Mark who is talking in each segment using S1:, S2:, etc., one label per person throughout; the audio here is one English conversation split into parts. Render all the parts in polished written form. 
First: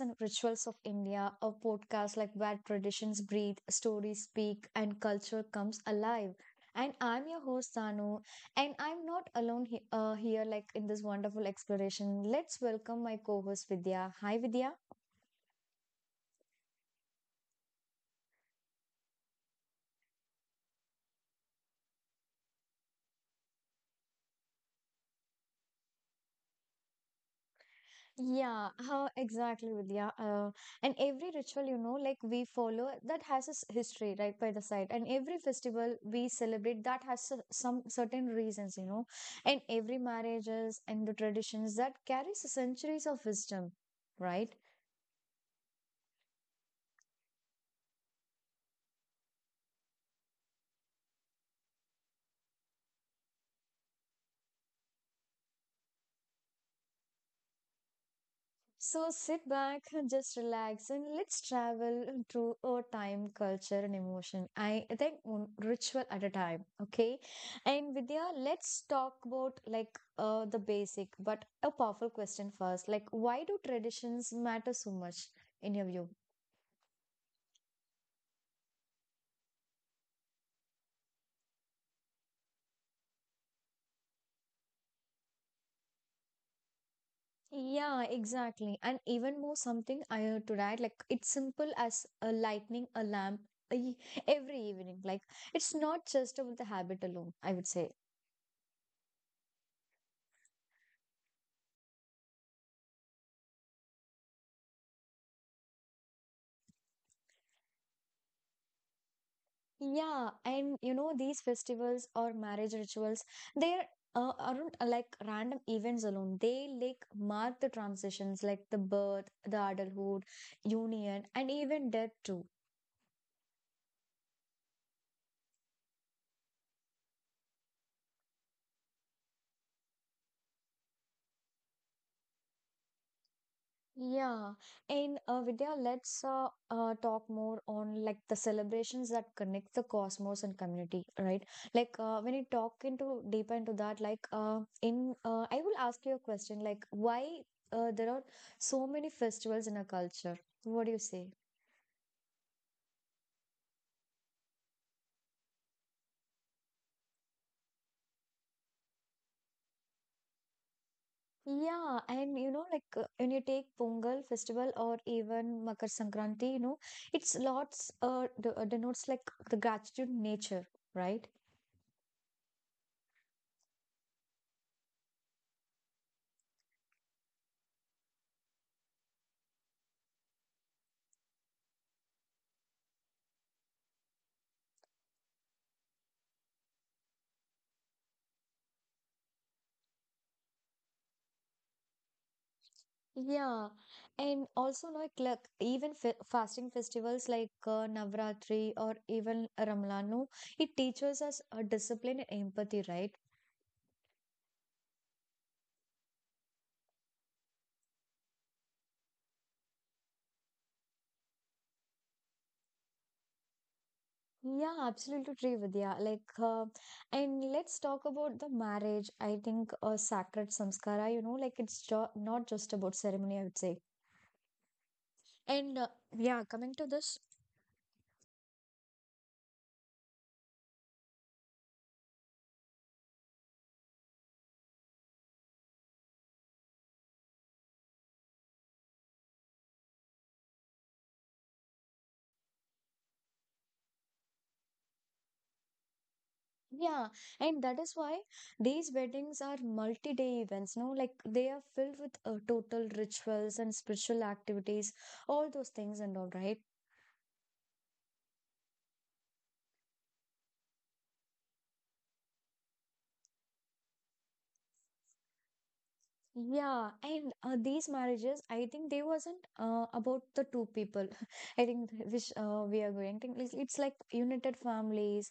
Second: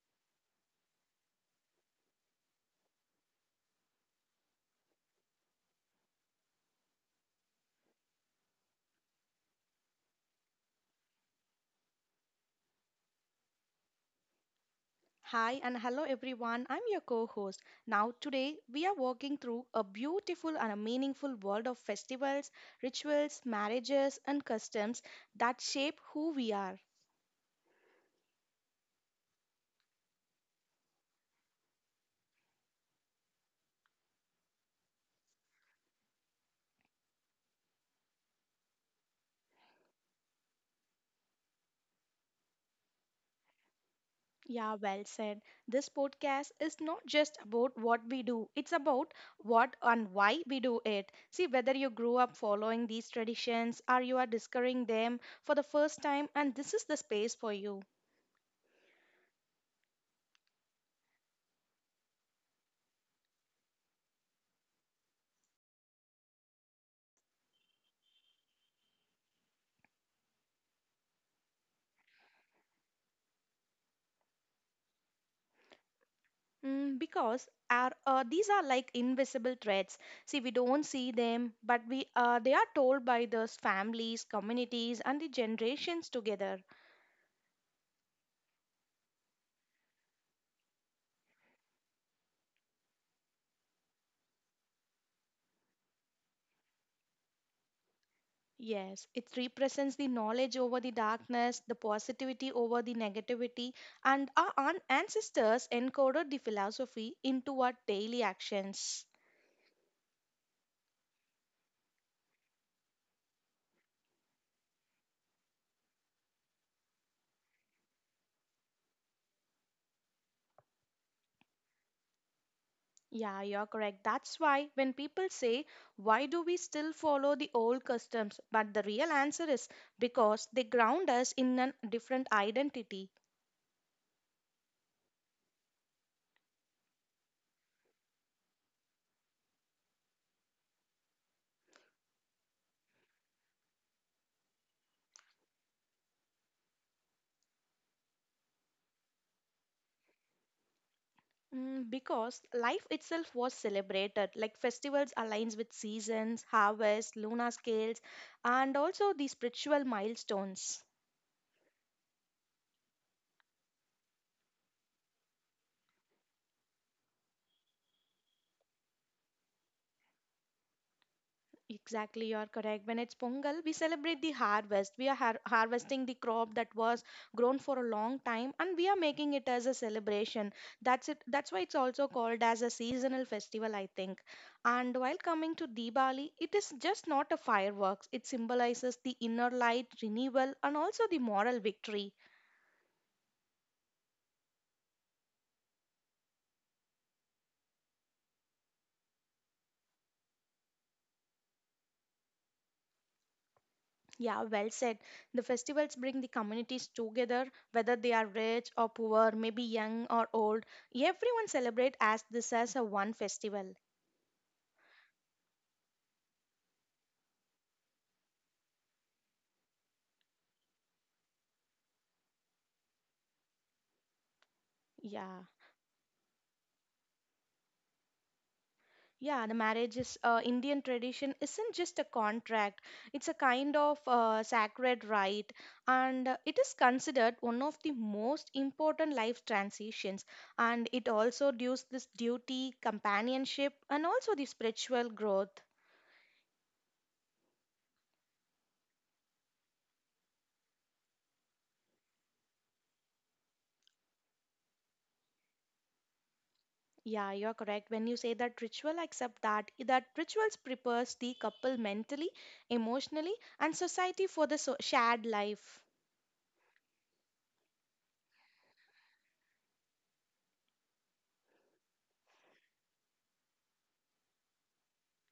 S1: and Rituals of India, a podcast like where traditions breathe, stories speak, and culture comes alive. And I'm your host Sanu, and I'm not alone here, like in this wonderful exploration. Let's welcome my co-host Vidya. Hi, Vidya.
S2: Hi and hello everyone. I'm your co-host. Now today we are walking through a beautiful and a meaningful world of festivals, rituals, marriages and customs that shape who we are.
S1: Yeah, how exactly, Vidya. And every ritual, you know, like we follow that has a history right by the side, and every festival we celebrate that has some certain reasons, you know, and every marriages and the traditions that carries centuries of wisdom, right?
S2: Yeah, well said. This podcast is not just about what we do. It's about what and why we do it. See whether you grew up following these traditions or you are discovering them for the first time and this is the space for you.
S1: So sit back, just relax, and let's travel through a time, culture, and emotion. I think one ritual at a time. Okay, and Vidya, let's talk about like the basic but a powerful question first. Like, why do traditions matter so much in your view?
S2: Because are these are like invisible threats. See, we don't see them, but we they are told by those families, communities, and the generations together.
S1: Yeah, exactly. And even more something I heard to add, like it's simple as a lightning a lamp e- every evening. Like it's not just about the habit alone, I would say.
S2: Yes, it represents the knowledge over the darkness, the positivity over the negativity, and our ancestors encoded the philosophy into our daily actions.
S1: Yeah, and you know, these festivals or marriage rituals, they aren't like random events alone. They like mark the transitions, like the birth, the adulthood, union, and even death too.
S2: Yeah, you're correct. That's why when people say, why do we still follow the old customs? But the real answer is because they ground us in a different identity.
S1: Yeah, and Vidya, let's talk more on like the celebrations that connect the cosmos and community, right? Like when you talk into deeper into that, like in I will ask you a question, like why there are so many festivals in our culture? What do you say?
S2: Because life itself was celebrated, like festivals aligns with seasons, harvest, lunar scales, and also the spiritual milestones.
S1: Yeah, and you know, like when you take Pongal festival or even Makar Sankranti, you know, it's denotes like the gratitude nature, right?
S2: Exactly, you're correct. When it's Pongal, we celebrate the harvest. We are harvesting the crop that was grown for a long time and we are making it as a celebration. That's it. That's why it's also called as a seasonal festival, I think. And while coming to Diwali, it is just not a fireworks. It symbolizes the inner light, renewal, and also the moral victory.
S1: Yeah, and also like even fe fasting festivals like Navratri or even Ramlanu, it teaches us discipline and empathy, right?
S2: Yeah, well said. The festivals bring the communities together, whether they are rich or poor, maybe young or old. Everyone celebrate as this as a one festival.
S1: Yeah, absolutely true, Vidya. Like, and let's talk about the marriage. I think sacred samskara, you know, like it's jo not just about ceremony, I would say.
S2: Yeah.
S1: And yeah, coming to this.
S2: Yeah, the marriage is Indian tradition isn't just a contract. It's a kind of sacred rite, and it is considered one of the most important life transitions. And it also dues this duty, companionship, and also the spiritual growth.
S1: Yeah, and that is why these weddings are multi-day events, no? Like they are filled with total rituals and spiritual activities, all those things and all, right?
S2: Yeah, you're correct. When you say that ritual, I accept that rituals prepares the couple mentally, emotionally, and society for the shared life.
S1: Yeah, and these marriages, I think they wasn't about the two people. I think which we are going to. It's like united families,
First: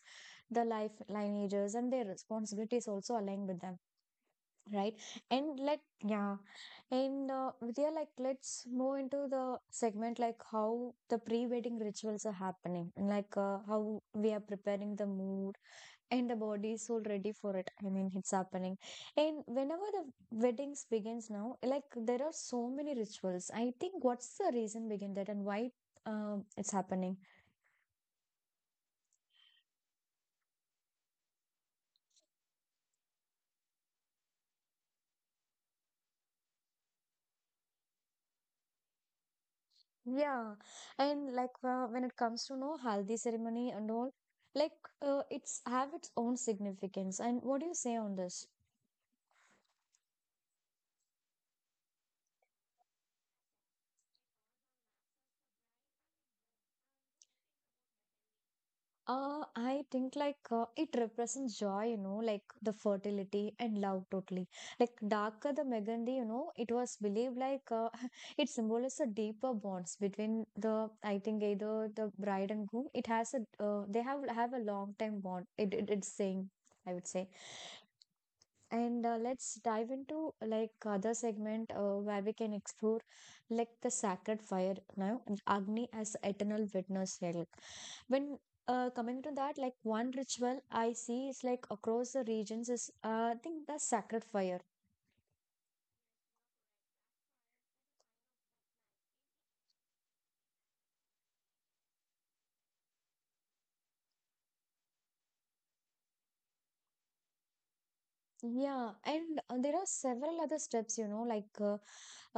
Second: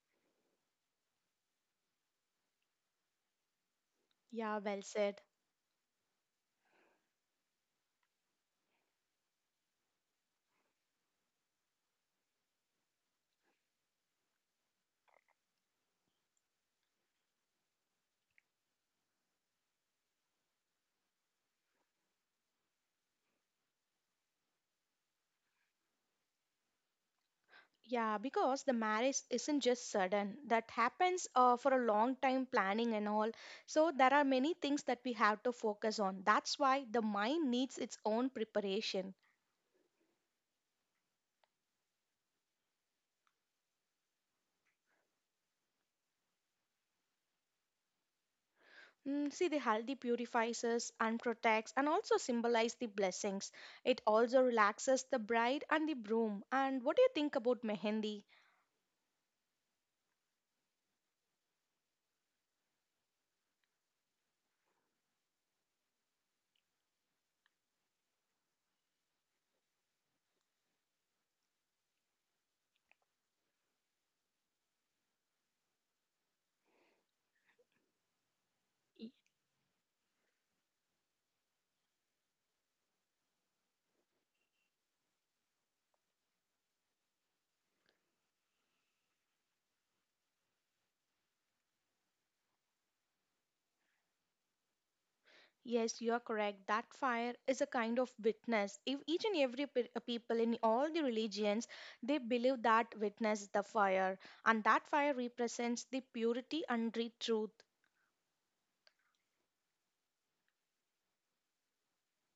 S1: the life lineages, and their responsibilities also aligned with them.
S2: Yeah, well
S1: Right,
S2: said.
S1: and like yeah, and Vidya, like let's move into the segment like how the pre-wedding rituals are happening, and like how we are preparing the mood and the body is all ready for it. I mean, it's happening, and whenever the weddings begins now, like there are so many rituals. I think what's the reason behind that and why it's happening?
S2: Yeah, because the marriage isn't just sudden. That happens for a long time planning and all. So there are many things that we have to focus on. That's why the mind needs its own preparation.
S1: Yeah, and like when it comes to no haldi ceremony and all, like it's have its own significance. And what do you say on this?
S2: See, the haldi purifies us and protects and also symbolizes the blessings. It also relaxes the bride and the groom. And what do you think about mehendi?
S1: I think like it represents joy, you know, like the fertility and love totally. Like Daka the Megandi, you know, it was believed like it symbolizes a deeper bonds between the, I think either the bride and groom. It has a, they have a long time bond. It's saying, I would say. And let's dive into like other segment where we can explore like the sacred fire now and Agni as eternal witness here. Like, when coming to that, like one ritual I see is like across the regions is I think the sacred fire.
S2: Yes, you are correct. That fire is a kind of witness. If each and every people in all the religions, they believe that witness is the fire, and that fire represents the purity and the truth.
S1: Yeah, and there are several other steps, you know, like uh,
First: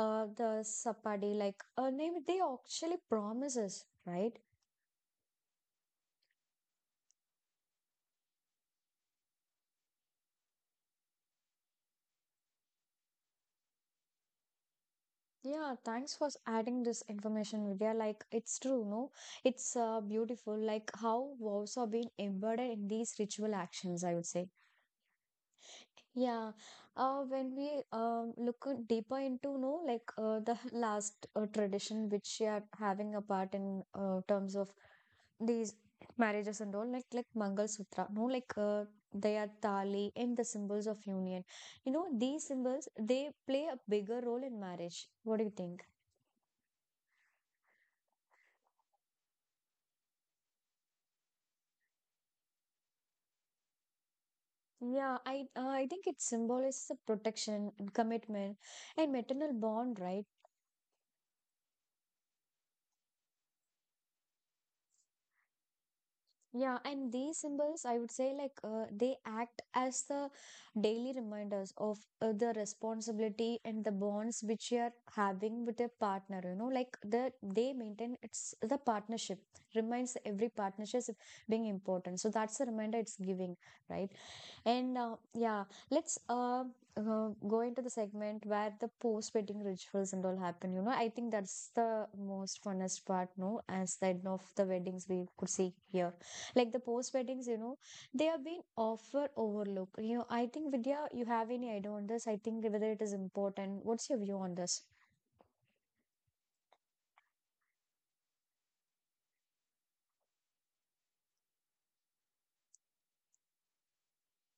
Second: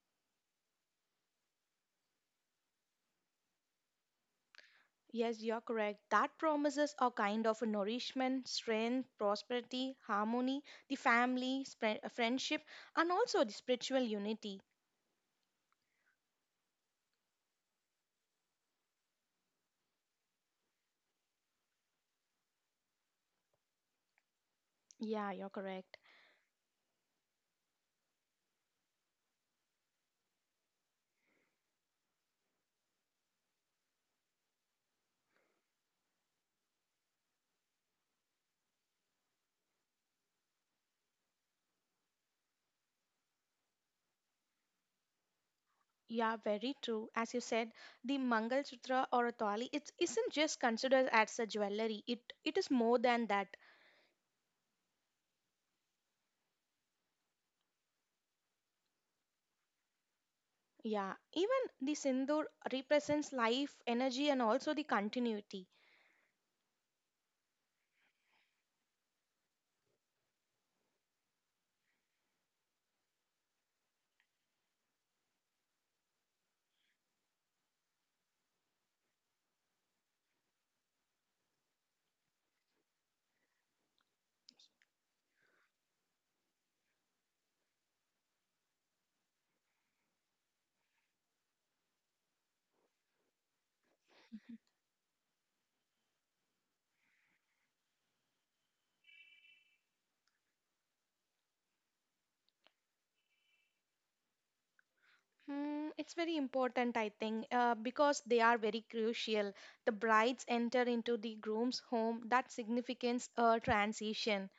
S1: uh, the sapadi, like name they actually promises, right?
S2: Yes, you're correct. That promises a kind of a nourishment, strength, prosperity, harmony, the family, friendship, and also the spiritual unity.
S1: Yeah, thanks for adding this information, Vidya. Like, it's true, no? It's beautiful, like how vows are being embedded in these ritual actions, I would say.
S2: Yeah, you're correct.
S1: Yeah, when we look at deeper into, no, like the last tradition which we are having a part in terms of these marriages and all, like Mangal Sutra, no, like they are tali and the symbols of union. You know, these symbols, they play a bigger role in marriage. What do you think?
S2: Yeah, very true. As you said, the Mangal Sutra or a Thali, it isn't just considered as a jewelry. It is more than that.
S1: Yeah, I think it symbolizes the protection and commitment and maternal bond, right?
S2: Yeah, even the sindoor represents life, energy, and also the continuity.
S1: Yeah, and these symbols, I would say, like they act as the daily reminders of the responsibility and the bonds which you are having with your partner. You know, like they maintain it's the partnership reminds every partnership being important. So that's the reminder it's giving, right? And yeah, let's go into the segment where the post wedding rituals and all happen. You know, I think that's the most funnest part, no, as the end of the weddings we could see here. Like the post weddings, you know, they have been often overlooked. You know, I think Vidya, you have any idea on this? I think whether it is important. What's your view on this?
S2: It's very important, I think, because they are very crucial. The brides enter into the groom's home. That significance a transition.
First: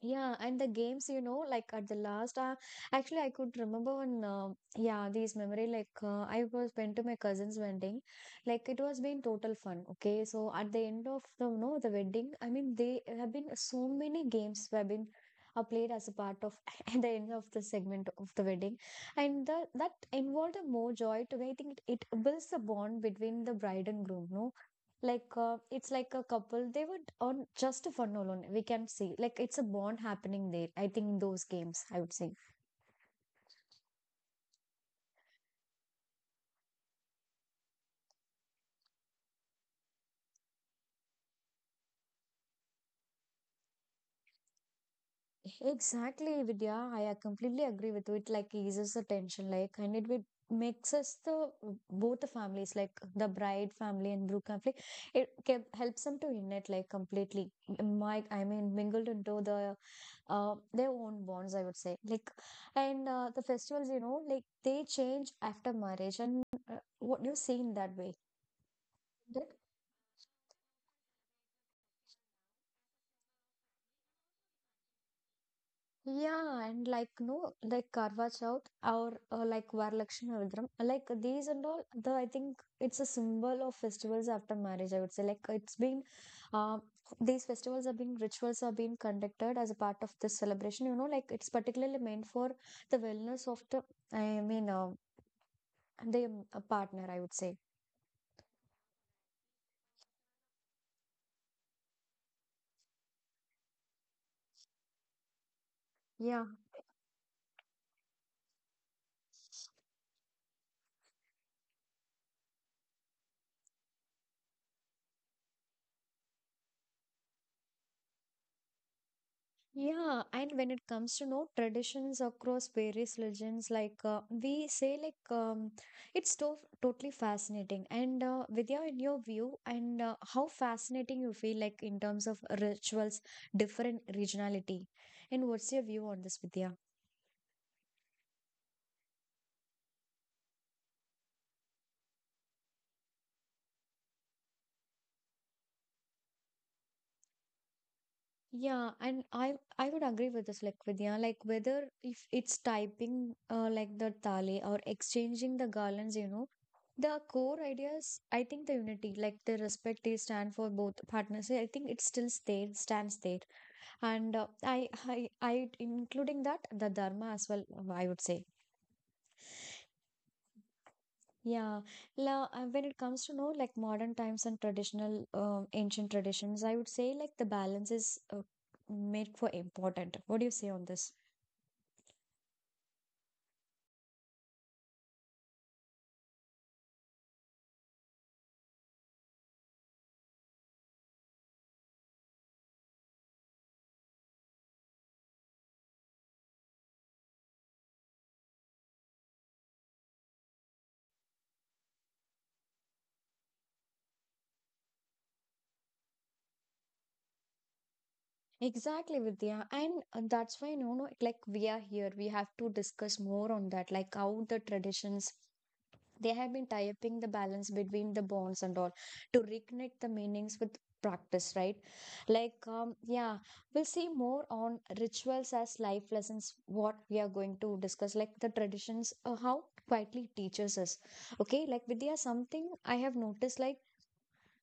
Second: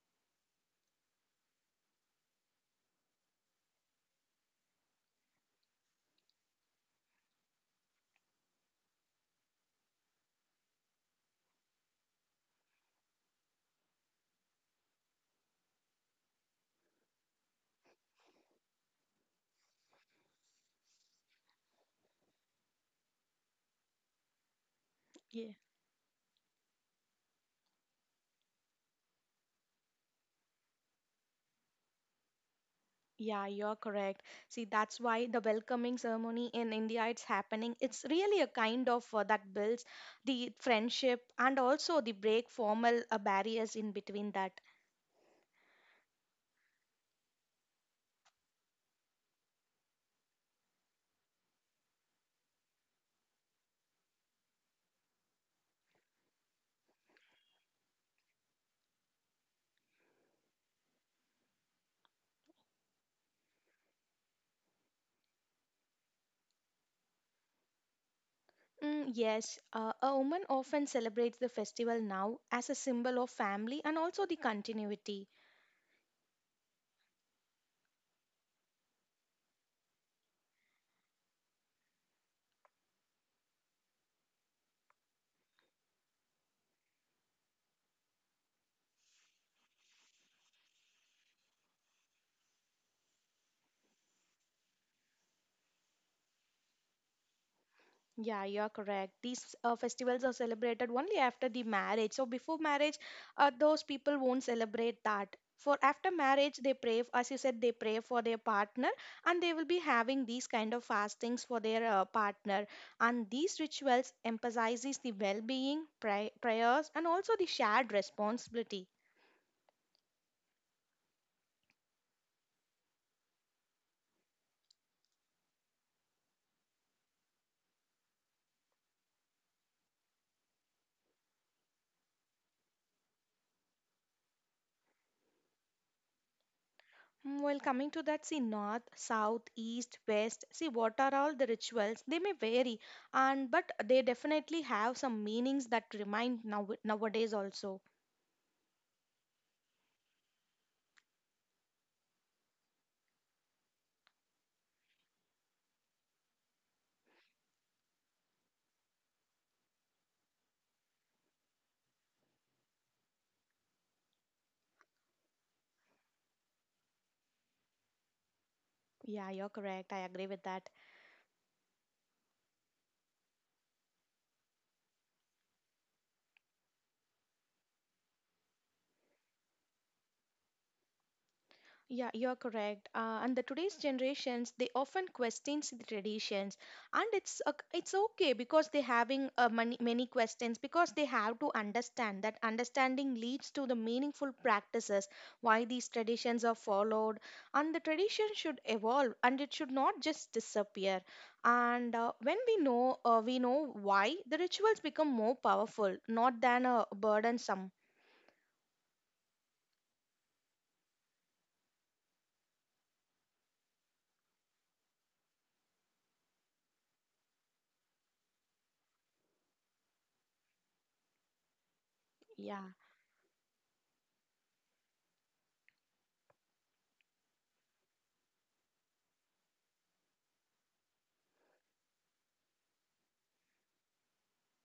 S1: Yeah, and the games, you know, like at the last, actually, I could remember one, yeah, these memory, like I was went to my cousin's wedding, like it was been total fun. Okay, so at the end of the, you know, the wedding, I mean, they have been so many games have been played as a part of at the end of the segment of the wedding, and the, that involved a more joy to me. I think it builds the bond between the bride and groom, no? Like
S2: Yeah,
S1: it's like a couple, they would on just for fun alone. We can see like it's a bond happening there. I think in those games, I would say.
S2: yeah, you're correct. See, that's why the welcoming ceremony in India it's happening. It's really a kind of that builds the friendship and also the break formal barriers in between that.
S1: Exactly, Vidya. I completely agree with you. It like eases the tension, like, and it would makes us the both the families, like the bride family and Brooke family, it can, helps them to unite like completely. My, I mean, mingled into the their own bonds, I would say. Like, and the festivals, you know, like they change after marriage, and what you see in that way. That,
S2: Yes, a woman often celebrates the festival now as a symbol of family and also the continuity.
S1: yeah, and like no, like Karva Chauth or like Varalakshmi Vidram, like these and all. The I think it's a symbol of festivals after marriage. I would say like it's been, um, these festivals are being rituals are being conducted as a part of this celebration. You know, like it's particularly meant for the wellness of the I mean the partner, I would say.
S2: Yeah, you're correct. These festivals are celebrated only after the marriage. So before marriage, those people won't celebrate that. For after
S1: Yeah.
S2: marriage, they pray, as you said, they pray for their partner, and they will be having these kind of fastings for their partner. And these rituals emphasizes the well-being, prayers, and also the shared responsibility.
S1: Yeah, and when it comes to no traditions across various legends, like we say, like it's to totally fascinating. And Vidya, in your view, and how fascinating you feel like in terms of rituals, different regionality, and what's your view on this, Vidya?
S2: Well, coming to that, see, north, south, east, west, see, what are all the rituals? They may vary, and but they definitely have some meanings that remind now nowadays also.
S1: Yeah, and I would agree with this, like Vidya, like whether if it's typing like the thali or exchanging the garlands, you know, the core ideas, I think the unity, like the respect they stand for both partners, I think it still stays, stands there. And I including that, the dharma as well, I would say.
S2: Yeah, you're correct. I agree with that.
S1: Yeah. When it comes to know like modern times and traditional, ancient traditions, I would say like the balance is made for important. What do you say on this?
S2: Yeah, you're correct. And the today's generations they often questions the traditions, and it's okay because they having many questions because they have to understand that understanding leads to the meaningful practices why these traditions are followed, and the tradition should evolve and it should not just disappear. And when we know why the rituals become more powerful, not than a burdensome.
S1: Exactly, Vidya. And that's why, no, no, like we are here. We have to discuss more on that, like how the traditions they have been typing the balance between the bonds and all to reconnect the meanings with practice, right? Like
S2: Yeah.
S1: um, yeah, we'll see more on rituals as life lessons. What we are going to discuss, like the traditions, how quietly teaches us. Okay, like Vidya, something I have noticed, like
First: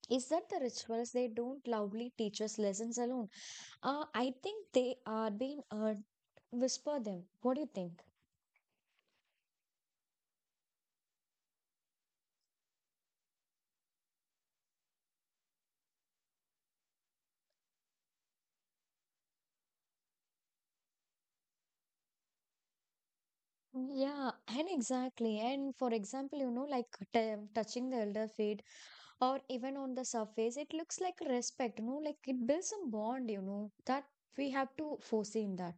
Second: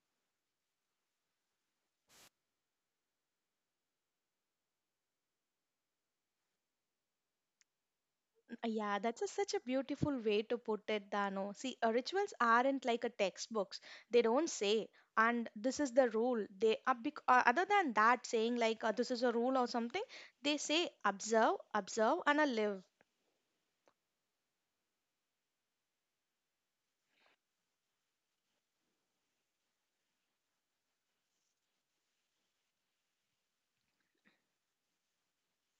S1: is that the rituals they don't loudly teach us lessons alone. I think they are being whisper them. What do you think?
S2: Yeah, that's such a beautiful way to put it, Dano. See, rituals aren't like a textbooks. They don't say, and this is the rule. They are other than that saying like this is a rule or something. They say observe, observe, and live.
S1: Yeah, and exactly. And for example, you know, like touching the elder feet or even on the surface, it looks like respect, you know, like it builds a bond, you know, that we have to foresee in that.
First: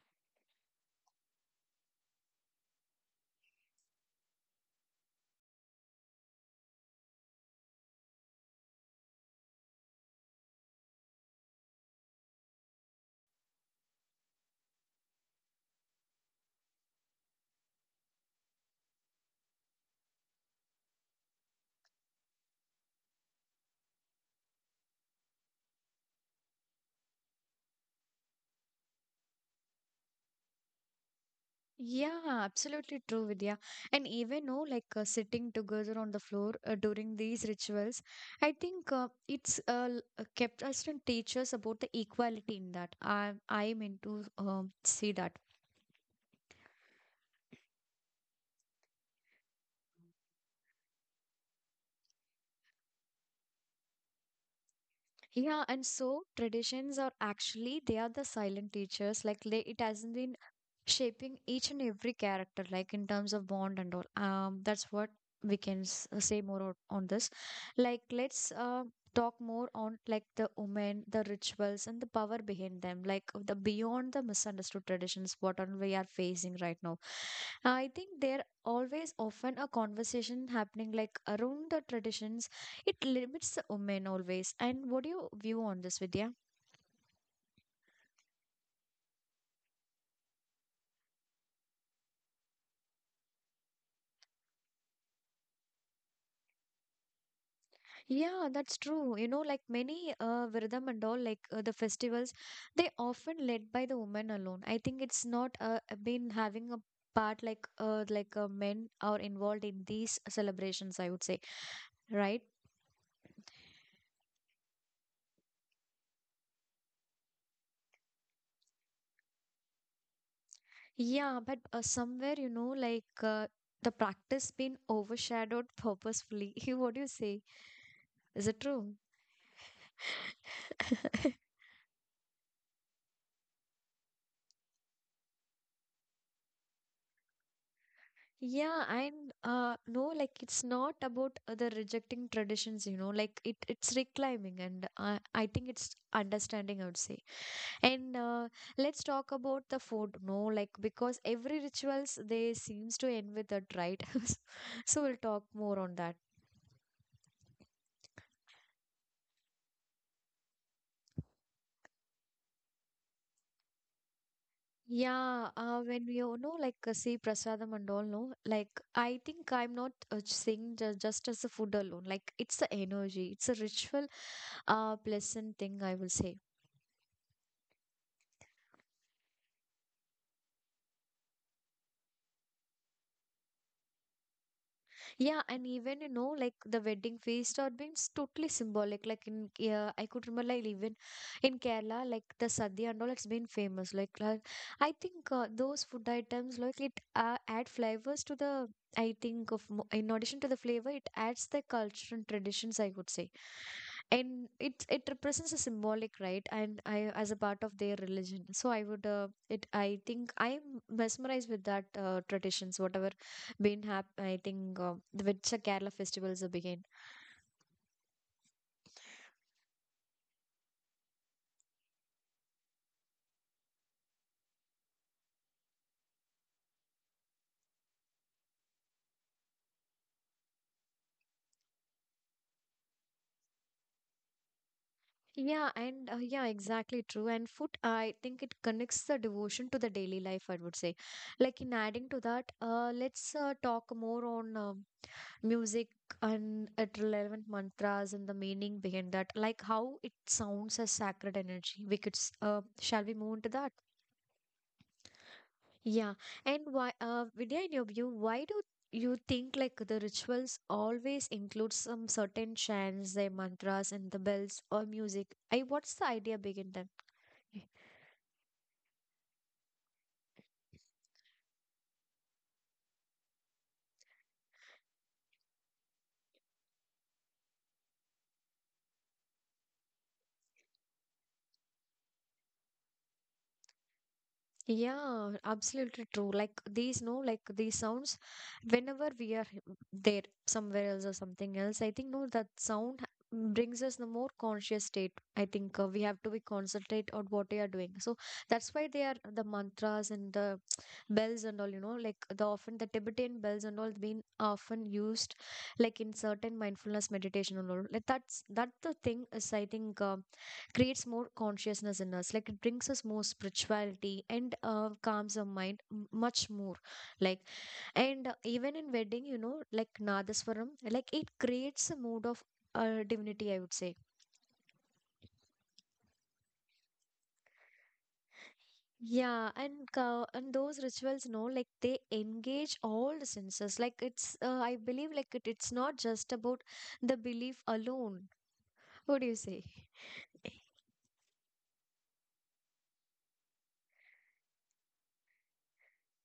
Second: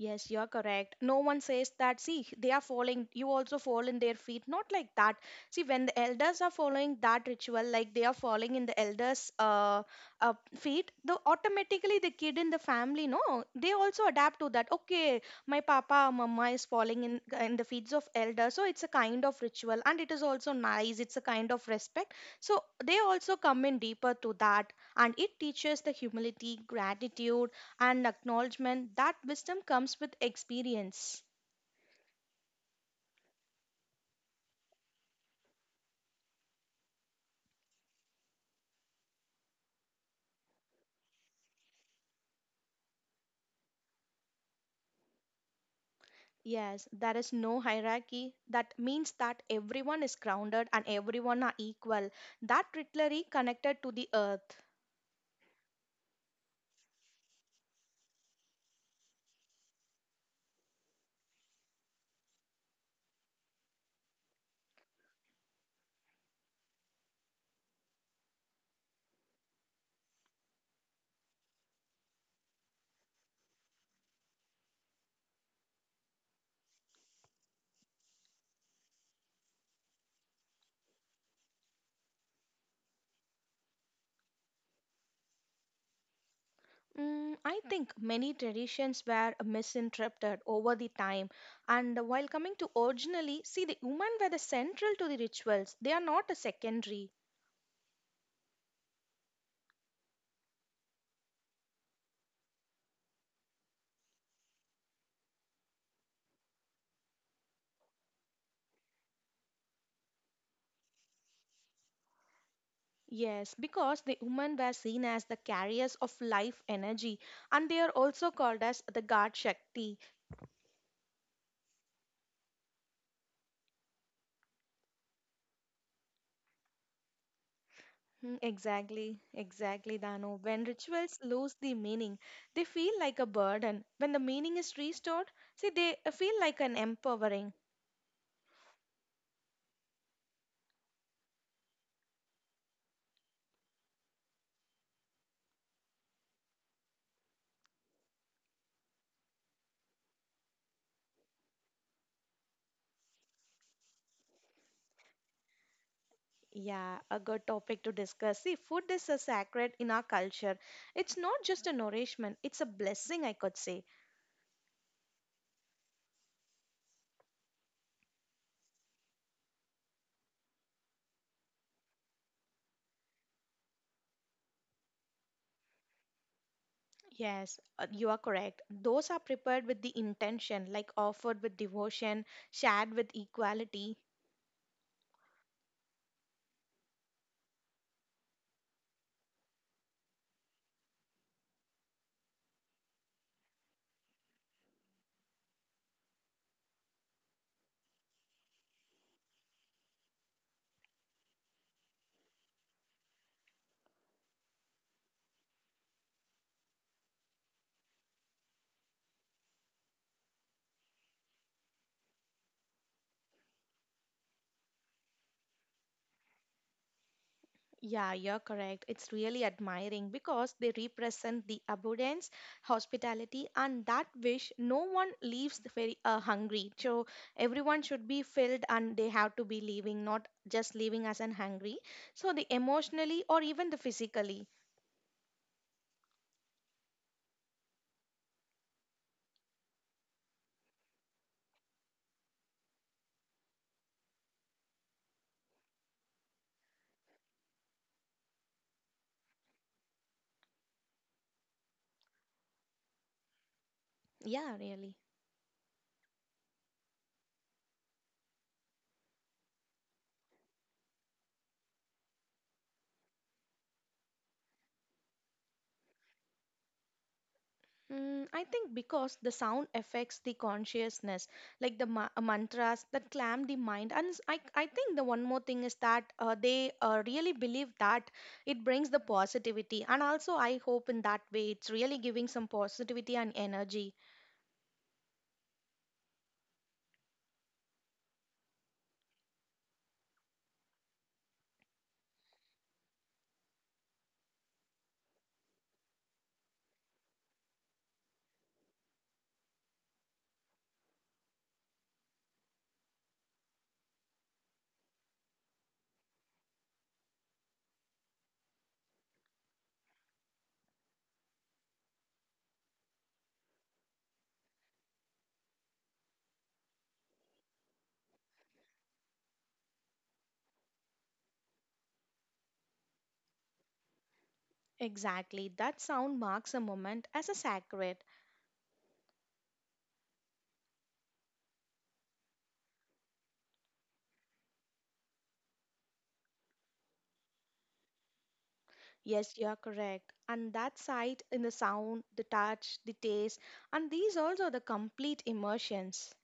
S2: Yes, you're correct. No one says that, see, they are falling, you also fall in their feet. Not like that. See, when the elders are following that ritual, like they are falling in the elders' feet, the automatically the kid in the family, no, they also adapt to that. Okay, my papa, mama is falling in the feet of elders. So it's a kind of ritual and it is also nice. It's a kind of respect. So they also come in deeper to that and it teaches the humility, gratitude and acknowledgement that wisdom comes with experience.
S1: Yeah, absolutely true, Vidya. And even, no, like sitting together on the floor during these rituals, I think it's kept us and teach us about the equality in that. I'm into see that.
S2: Yes, there is no hierarchy. That means that everyone is grounded and everyone are equal. That literally connected to the earth.
S1: Yeah, and so traditions are actually they are the silent teachers. Like they, it hasn't been shaping each and every character like in terms of bond and all that's what we can say more on, this. Like let's talk more on like the women, the rituals and the power behind them, like the beyond the misunderstood traditions what on we are facing right now. I think there always often a conversation happening like around the traditions. It limits the women always. And what do you view on this, Vidya?
S2: I think many traditions were misinterpreted over the time. And while coming to originally, see the women were the central to the rituals. They are not a secondary.
S1: Yeah, that's true. You know, like many Viradam and all, like the festivals, they often led by the women alone. I think it's not been having a part like men are involved in these celebrations, I would say, right?
S2: Yes, because the women were seen as the carriers of life energy, and they are also called as the god shakti.
S1: Yeah, but somewhere, you know, the practice been overshadowed purposefully. What do you say? Is it true?
S2: Exactly, exactly, Dano. When rituals lose the meaning, they feel like a burden. When the meaning is restored, see, they feel like an empowering.
S1: Yeah, and no, like it's not about other rejecting traditions, you know, like it's reclaiming, and I think it's understanding, I would say. And Let's talk about the food, no, like because every rituals they seems to end with that, right? So we'll talk more on that.
S2: Yeah, a good topic to discuss. See, food is a sacred in our culture. It's not just a nourishment, it's a blessing, I could say.
S1: Yeah, when we all know like see prasadam and all, no, like I think I'm not saying just as the food alone. Like it's the energy, it's a ritual, pleasant thing I will say.
S2: Yes, you are correct. Those are prepared with the intention, like offered with devotion, shared with equality.
S1: Yeah, and even you know, like the wedding feast or beings totally symbolic. Like in yeah, I could remember like even in Kerala, like the sadhya and all, it's been famous. Like, I think those food items, like it add flavors to the. I think of in addition to the flavor, it adds the culture and traditions, I would say. And it represents a symbolic, right? And I as a part of their religion. So I would it I think I'm mesmerized with that traditions whatever been I think which the Kerala festivals are begin.
S2: Yeah, you're correct. It's really admiring because they represent the abundance, hospitality, and that wish no one leaves the very hungry. So everyone should be filled and they have to be leaving, not just leaving as an hungry. So the emotionally or even the physically.
S1: Yeah, and yeah, exactly true. And food, I think it connects the devotion to the daily life, I would say. Like in adding to that, let's talk more on music and at relevant mantras and the meaning behind that, like how it sounds as sacred energy. We could, shall we move into that?
S2: Yeah, really.
S1: Yeah. And why, Vidya, in your view, why do you think like the rituals always include some certain chants, their mantras, and the bells or music? What's the idea behind them?
S2: I think because the sound affects the consciousness, like the mantras that clam the mind. And I think the one more thing is that they really believe that it brings the positivity. And also, I hope in that way it's really giving some positivity and energy.
S1: Yeah, absolutely true. Like these, no, like these sounds, whenever we are there somewhere else or something else, I think no, that sound brings us the more conscious state. I think we have to be concentrate on what we are doing. So that's why they are the mantras and the bells and all, you know, like the often the Tibetan bells and all been often used like in certain mindfulness meditation and all. Like that's that the thing is I think. Creates more consciousness in us, like it brings us more spirituality and calms our mind much more like. And Even in wedding, you know, like nadaswaram, like it creates a mood of divinity, I would say.
S2: Exactly. That sound marks a moment as a sacred.
S1: Yeah, and those rituals, no, like they engage all the senses. Like it's I believe like it's not just about the belief alone. What do you
S2: Yes, you're
S1: say?
S2: correct. And that sight in the sound, the touch, the taste, and these also the complete immersions.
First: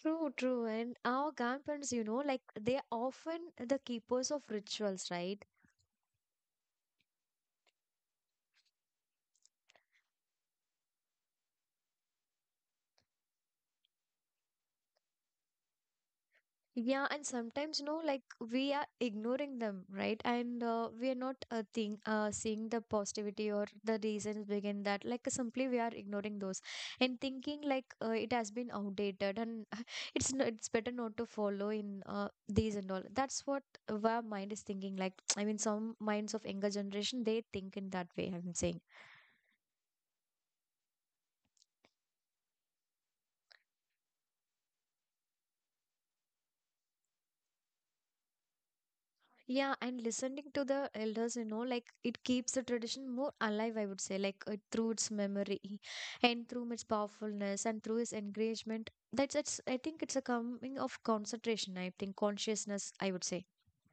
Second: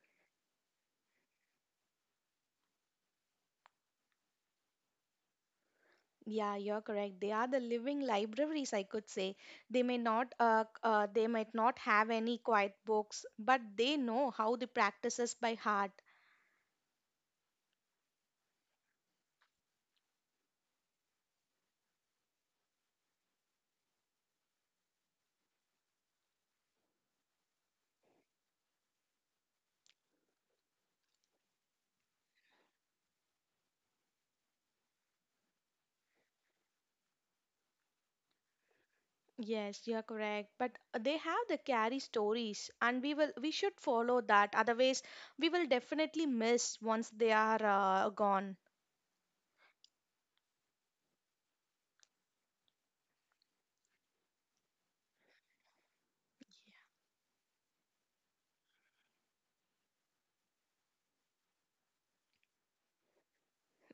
S1: True, true. And our grandparents, you know, like they are often the keepers of rituals, right?
S2: Yeah, you're correct. They are the living libraries, I could say. They might not have any quiet books, but they know how the practices by heart.
S1: Yeah, and sometimes, no, like we are ignoring them, right? And we are not seeing the positivity or the reasons behind that. Like simply we are ignoring those and thinking like it has been outdated and it's no, it's better not to follow in these and all. That's what our mind is thinking. Like I mean, some minds of younger generation they think in that way, I'm saying.
S2: Yes, you're correct. But they have the carry stories, and we should follow that. Otherwise, we will definitely miss once they are gone.
S1: Yeah, and listening to the elders, you know, like it keeps the tradition more alive, I would say, like through its memory and through its powerfulness and through its engagement. I think it's a coming of concentration, I think, consciousness, I would say.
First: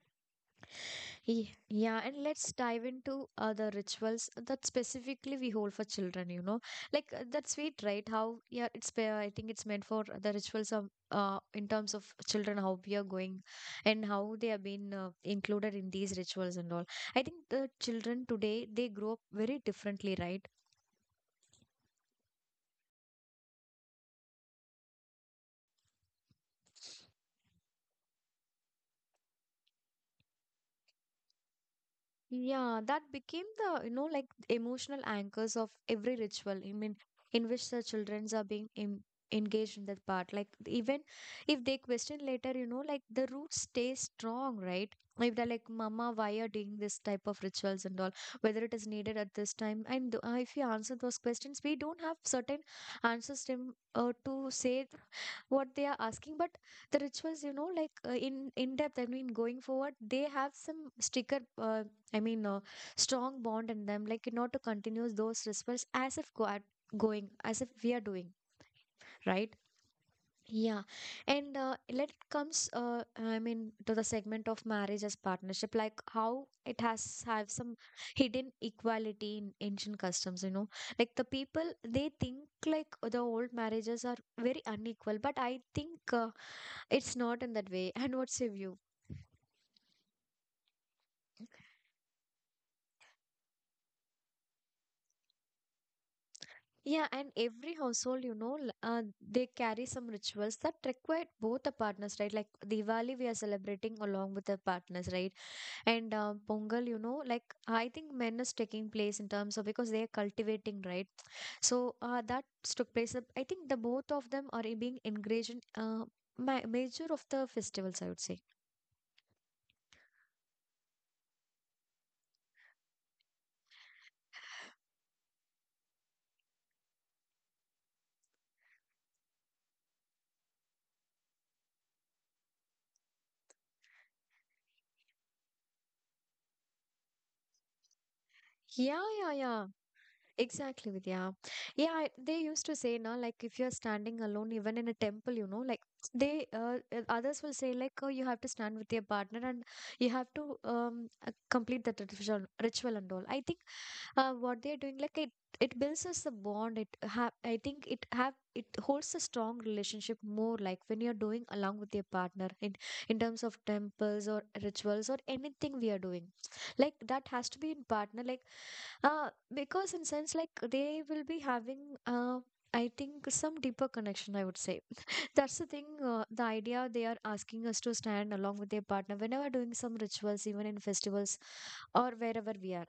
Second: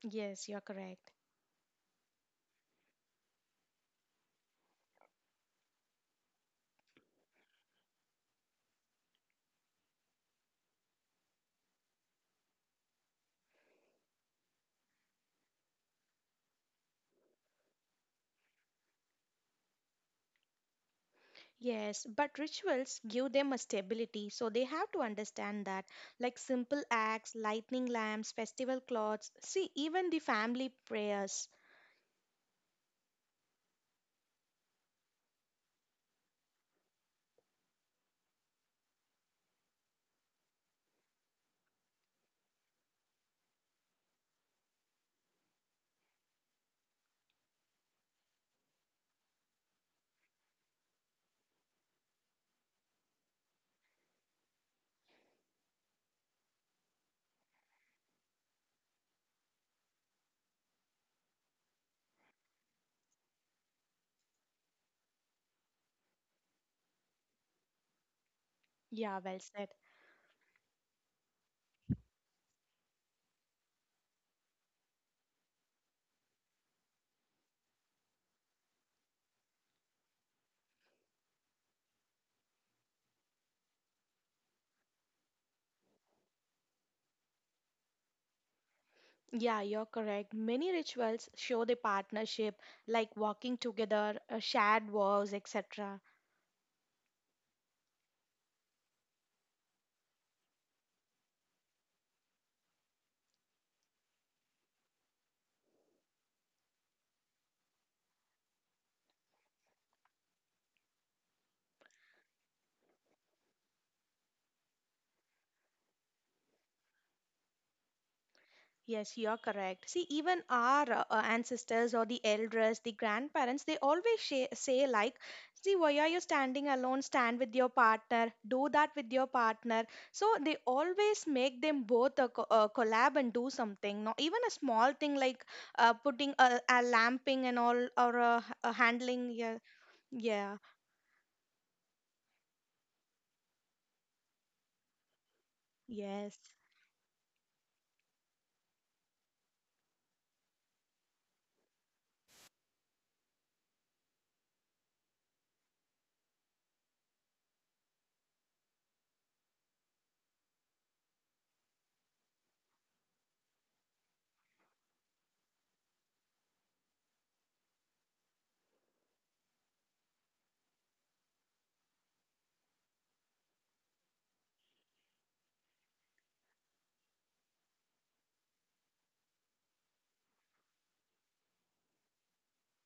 S2: Yes, you're correct.
S1: Yeah, and let's dive into other rituals that specifically we hold for children, you know. Like that's sweet, right? How, yeah, it's, I think it's meant for the rituals of, in terms of children, how we are going and how they have been included in these rituals and all. I think the children today, they grow up very differently, right?
S2: Yes, but rituals give them a stability, so they have to understand that. Like simple acts, lightning lamps, festival cloths, see, even the family prayers.
S1: Yeah, that became the, you know, like emotional anchors of every ritual. I mean, in which the childrens are being engaged in that part. Like, even if they question later, you know, like the roots stay strong, right? If they're like, Mama, why are doing this type of rituals and all, whether it is needed at this time. And if you answer those questions, we don't have certain answers to say what they are asking. But the rituals, you know, like in depth, I mean going forward, they have some sticker I mean strong bond in them, like not to continue those rituals as if go at going as if we are doing,
S2: Yeah, well
S1: right?
S2: said.
S1: Yeah, and let it comes I mean to the segment of marriage as partnership. Like how it has have some hidden equality in ancient customs, you know, like the people they think like the old marriages are very unequal. But I think it's not in that way. And what's your view?
S2: Yeah, you're correct. Many rituals show the partnership, like walking together, shared vows, etc.
S1: Yeah, and every household, you know, they carry some rituals that require both the partners, right? Like Diwali, we are celebrating along with the partners, right? And Pongal, you know, like I think men is taking place in terms of because they are cultivating, right? So that took place. I think the both of them are being engaged in major of the festivals, I would say.
S2: Yes, you're correct. See, even our ancestors or the elders, the grandparents, they always say like, see, why are you standing alone? Stand with your partner. Do that with your partner. So they always make them both a collab and do something. Not even a small thing like putting a lamping and all or
S1: yeah yeah
S2: handling. Yeah,
S1: yeah
S2: yeah,
S1: Exactly, Vidya. Yeah, they used to say, now, like if you're standing alone, even in a temple, you know, like
S2: yes.
S1: they others will say, like, oh, you have to stand with your partner and you have to complete that ritual and all. I think what they're doing, like it builds us a bond. It have I think it holds a strong relationship more, like when you're doing along with your partner in terms of temples or rituals or anything we are doing, like that has to be in partner. Like uh because in sense like they will be having I think some deeper connection, I would say. That's the thing, the idea they are asking us to stand along with their partner whenever doing some rituals, even in festivals or wherever we are.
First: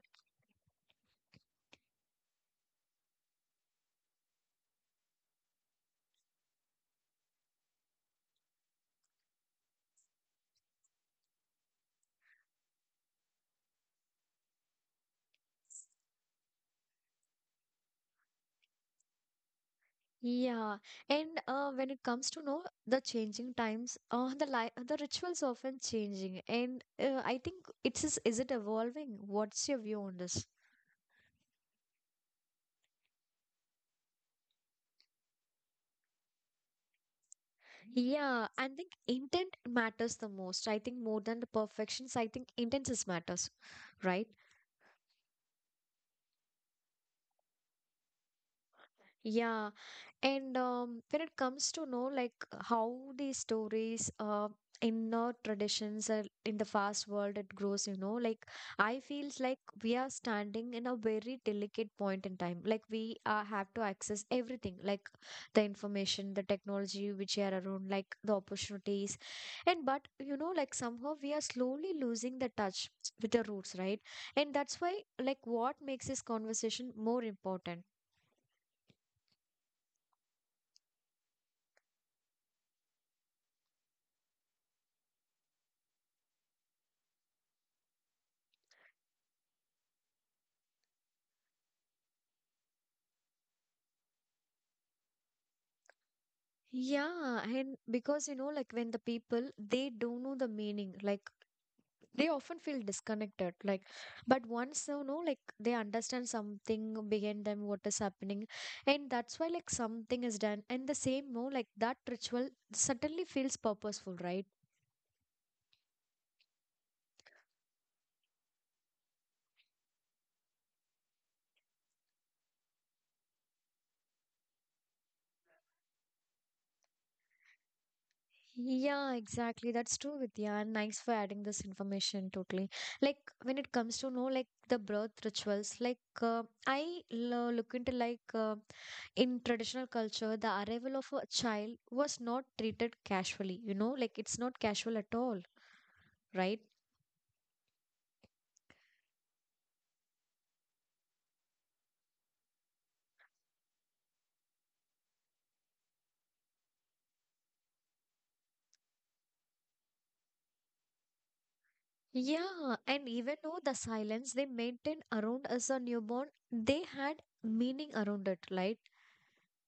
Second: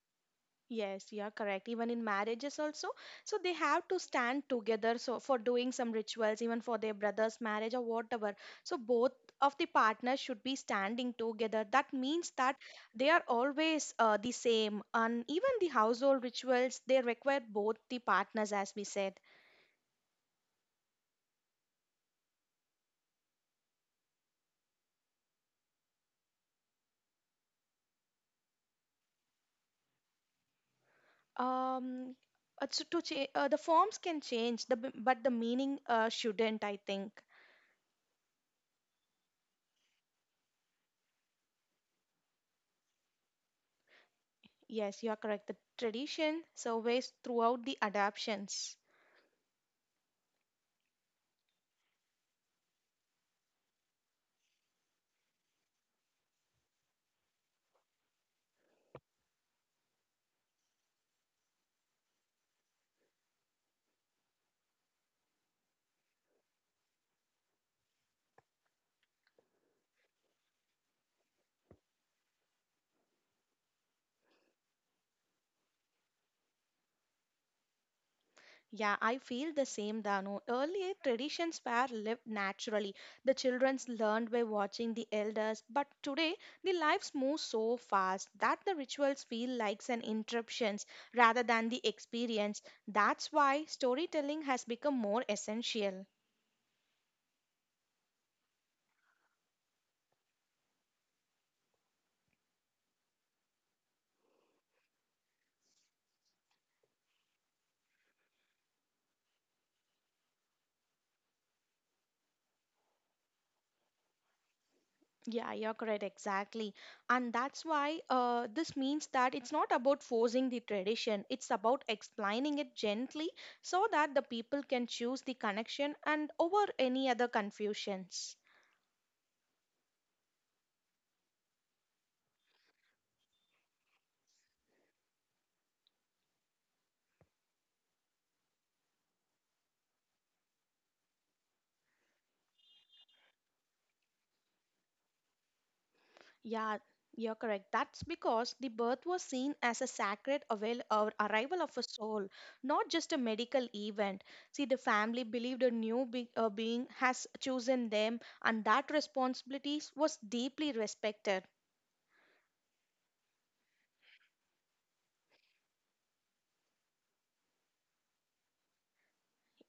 S2: Yes, you are correct. Even in marriages also, so they have to stand together. So for doing some rituals, even for their brother's marriage or whatever. So both of the partners should be standing together. That means that they are always the same. And even the household rituals, they require both the partners, as we said.
S1: Yeah, and when it comes to know the changing times, the rituals often changing, and I think it is it evolving? What's your view on this?
S2: Um, so the forms can change, but the meaning shouldn't. I think.
S1: Yeah, I think intent matters the most. I think more than the perfections, I think intentions matters, right?
S2: Yes, you are correct. The tradition surveys throughout the adaptions.
S1: Yeah. And When it comes to know like how these stories in our traditions are in the fast world it grows, you know, like I feels like we are standing in a very delicate point in time. Like we have to access everything, like the information, the technology which are around, like the opportunities, and but you know, like somehow we are slowly losing the touch with the roots, right? And that's why like what makes this conversation more important.
S2: Yeah, I feel the same, Dano. Earlier, traditions were lived naturally. The children learned by watching the elders, but today, the lives move so fast that the rituals feel like an interruptions rather than the experience. That's why storytelling has become more essential.
S1: Yeah, and because you know, like when the people they don't know the meaning, like they often feel disconnected. Like, but once you know, like they understand something behind them, what is happening, and that's why like something is done. And the same, no, like that ritual suddenly feels purposeful, right?
S2: Yeah, you're correct, exactly. And that's why this means that it's not about forcing the tradition, it's about explaining it gently so that the people can choose the connection and over any other confusions.
S1: Yeah, exactly. That's true, Vidya. And thanks for adding this information totally. Like when it comes to know like the birth rituals, like I lo look into like in traditional culture, the arrival of a child was not treated casually, you know, like it's not casual at all, right?
S2: Yeah, you're correct. That's because the birth was seen as a sacred avail- or arrival of a soul, not just a medical event. See, the family believed a new being has chosen them, and that responsibilities was deeply respected.
S1: Yeah, and even though the silence they maintained around as a newborn, they had meaning around it, right?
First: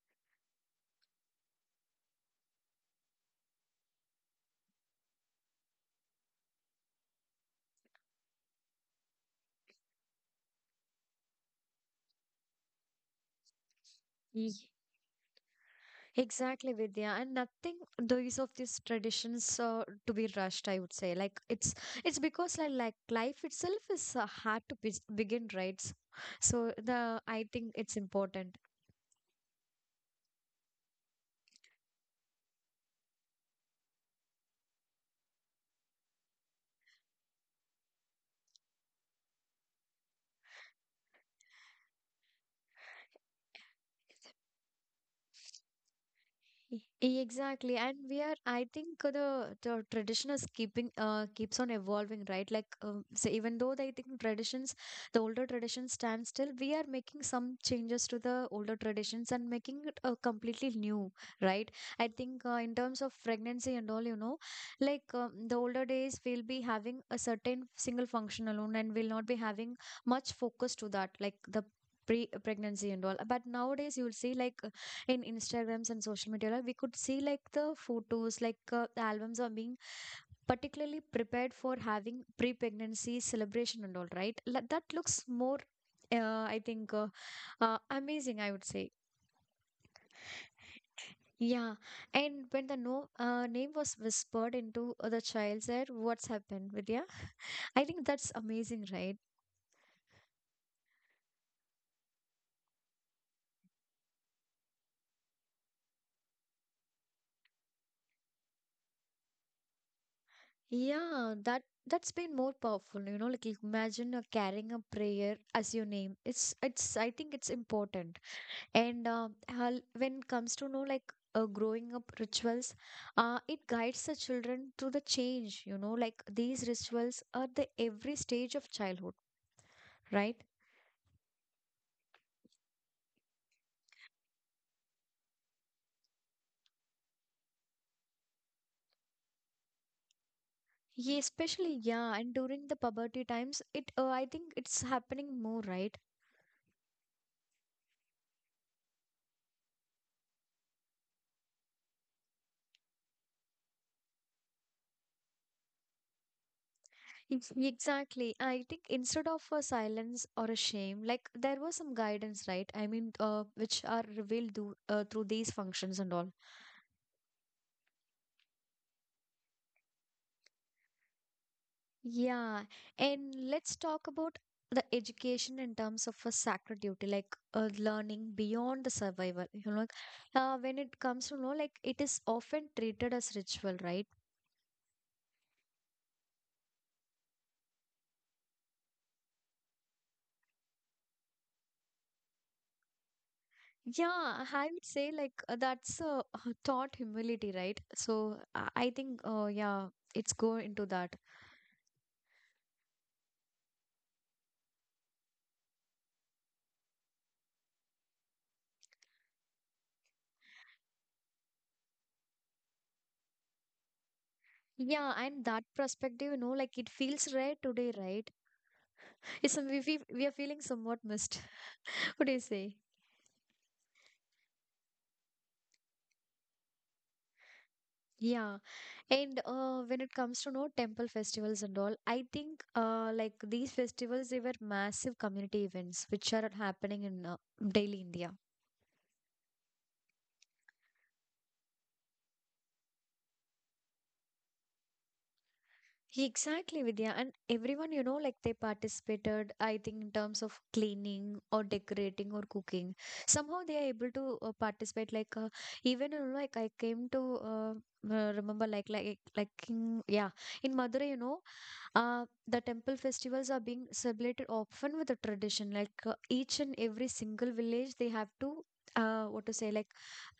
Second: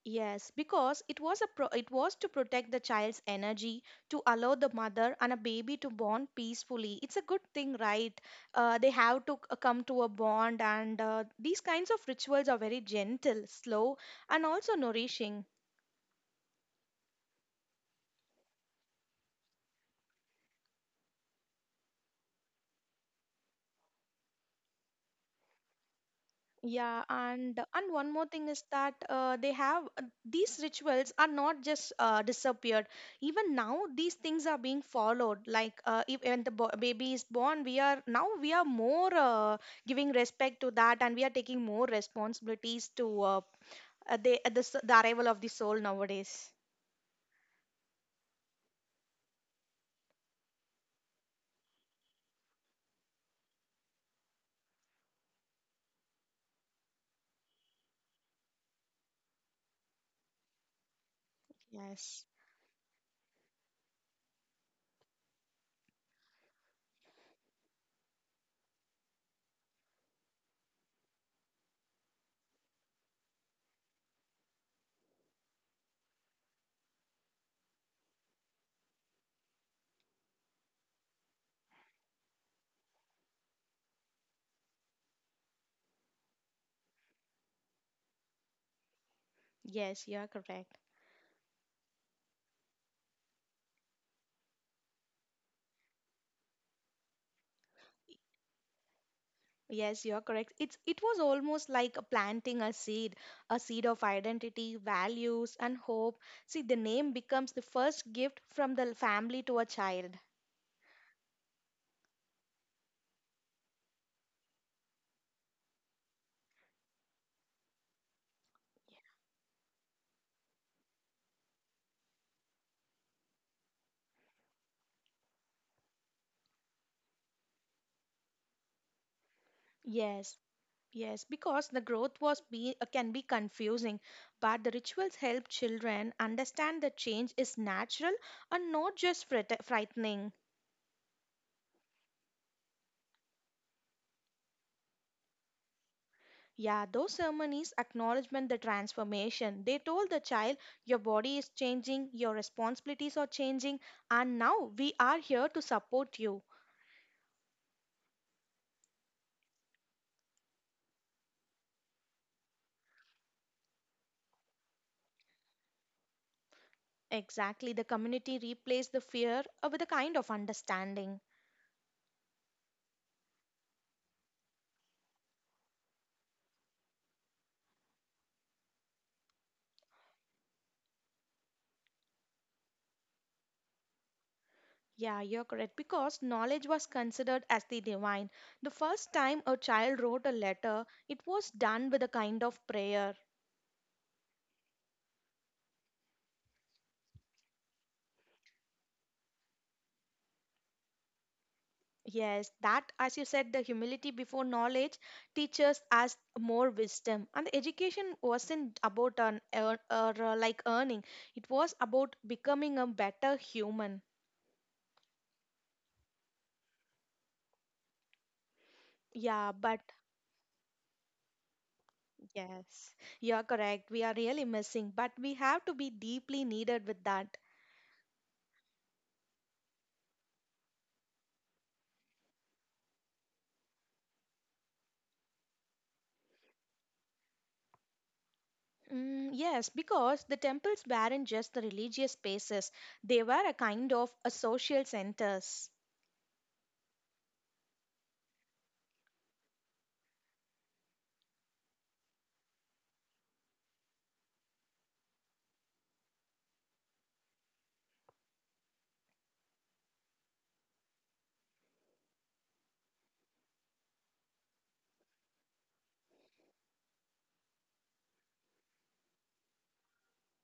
S2: Yes, because it was a pro- it was to protect the child's energy to allow the mother and a baby to bond peacefully. It's a good thing, right? They have to come to a bond, and these kinds of rituals are very gentle, slow, and also nourishing.
S1: Exactly, Vidya, and nothing. These of these traditions to be rushed, I would say. Like it's because like life itself is hard to be begin, right? So
S2: Yeah,
S1: the I
S2: and
S1: think
S2: and
S1: it's
S2: one more thing
S1: important.
S2: is that they have these rituals are not just disappeared. Even now, these things are being followed. Like if when the baby is born, we are more giving respect to that, and we are taking more responsibilities to the arrival of the soul nowadays.
S1: E- Exactly, and we are. I think the tradition is keeping keeps on evolving, right? Like, so even though I think traditions, the older traditions stand still, we are making some changes to the older traditions and making it completely new, right? I
S2: Yes,
S1: think in terms of pregnancy and all, you know, like, the older days, we'll be having a certain single function alone, and we'll not be having much focus to that, like the. Pre pregnancy and all, but nowadays you will see like in Instagrams and social media, like we could see like the photos, like the albums are being particularly prepared for having pre-pregnancy celebration and all, right? Like, that looks more I think amazing, I would say.
S2: yes, you are correct.
S1: Yeah. And when the no name was whispered into the child's ear, what's happened, Vidya? I think that's amazing, right?
S2: Yes, you are correct. It's it was almost like a planting a seed of identity, values, and hope. See, the name becomes the first gift from the family to a child.
S1: Yeah, that's been more powerful, you know, like imagine carrying a prayer as your name. It's I think it's important. And when it comes to know like growing up rituals, it guides the children to the change. You know, like these rituals are the every stage of childhood,
S2: Yes,
S1: right?
S2: yes, because the growth was be can be confusing, but the rituals help children understand that change is natural and not just frightening.
S1: Yeah, especially, yeah, and during the puberty times, it I think it's happening more, right?
S2: Yeah, those ceremonies acknowledgement the transformation. They told the child, your body is changing, your responsibilities are changing, and now we are here to support you.
S1: Exactly, I think instead of a silence or a shame, like there was some guidance, right? Which are revealed through, through these functions and all.
S2: Exactly, the community replaced the fear with a kind of understanding.
S1: Yeah, and let's talk about the education in terms of a sacred duty, like learning beyond the survival. You know, like, when it comes to know, like it is often treated as ritual, right?
S2: Yeah, you're correct because knowledge was considered as the divine. The first time a child wrote a letter, it was done with a kind of prayer.
S1: Yeah, I would say like that's taught humility, right? So I think, yeah, it's go into that.
S2: Yes, that, as you said, the humility before knowledge teaches us more wisdom. And the education wasn't about an earn, or like earning; it was about becoming a better human.
S1: Yeah, and that perspective, you know, like it feels rare today, right?
S2: Yeah,
S1: It's
S2: but
S1: we are feeling somewhat missed. What do you say?
S2: yes, you're correct. We are really missing, but we have to be deeply needed with that.
S1: Yeah. And when it comes to no temple festivals and all, I think like these festivals they were massive community events which are happening in daily India.
S2: Mm, yes, because the temples weren't just the religious spaces; they were a kind of a social centers.
S1: Exactly, Vidya. And everyone, you know, like they participated, I think, in terms of cleaning or decorating or cooking. Somehow they are able to participate. Like, even, you know, like I came to remember, yeah, in Madurai, you know, the temple festivals are being celebrated often with a tradition. Like, each and every single village, they have to, what to say, like,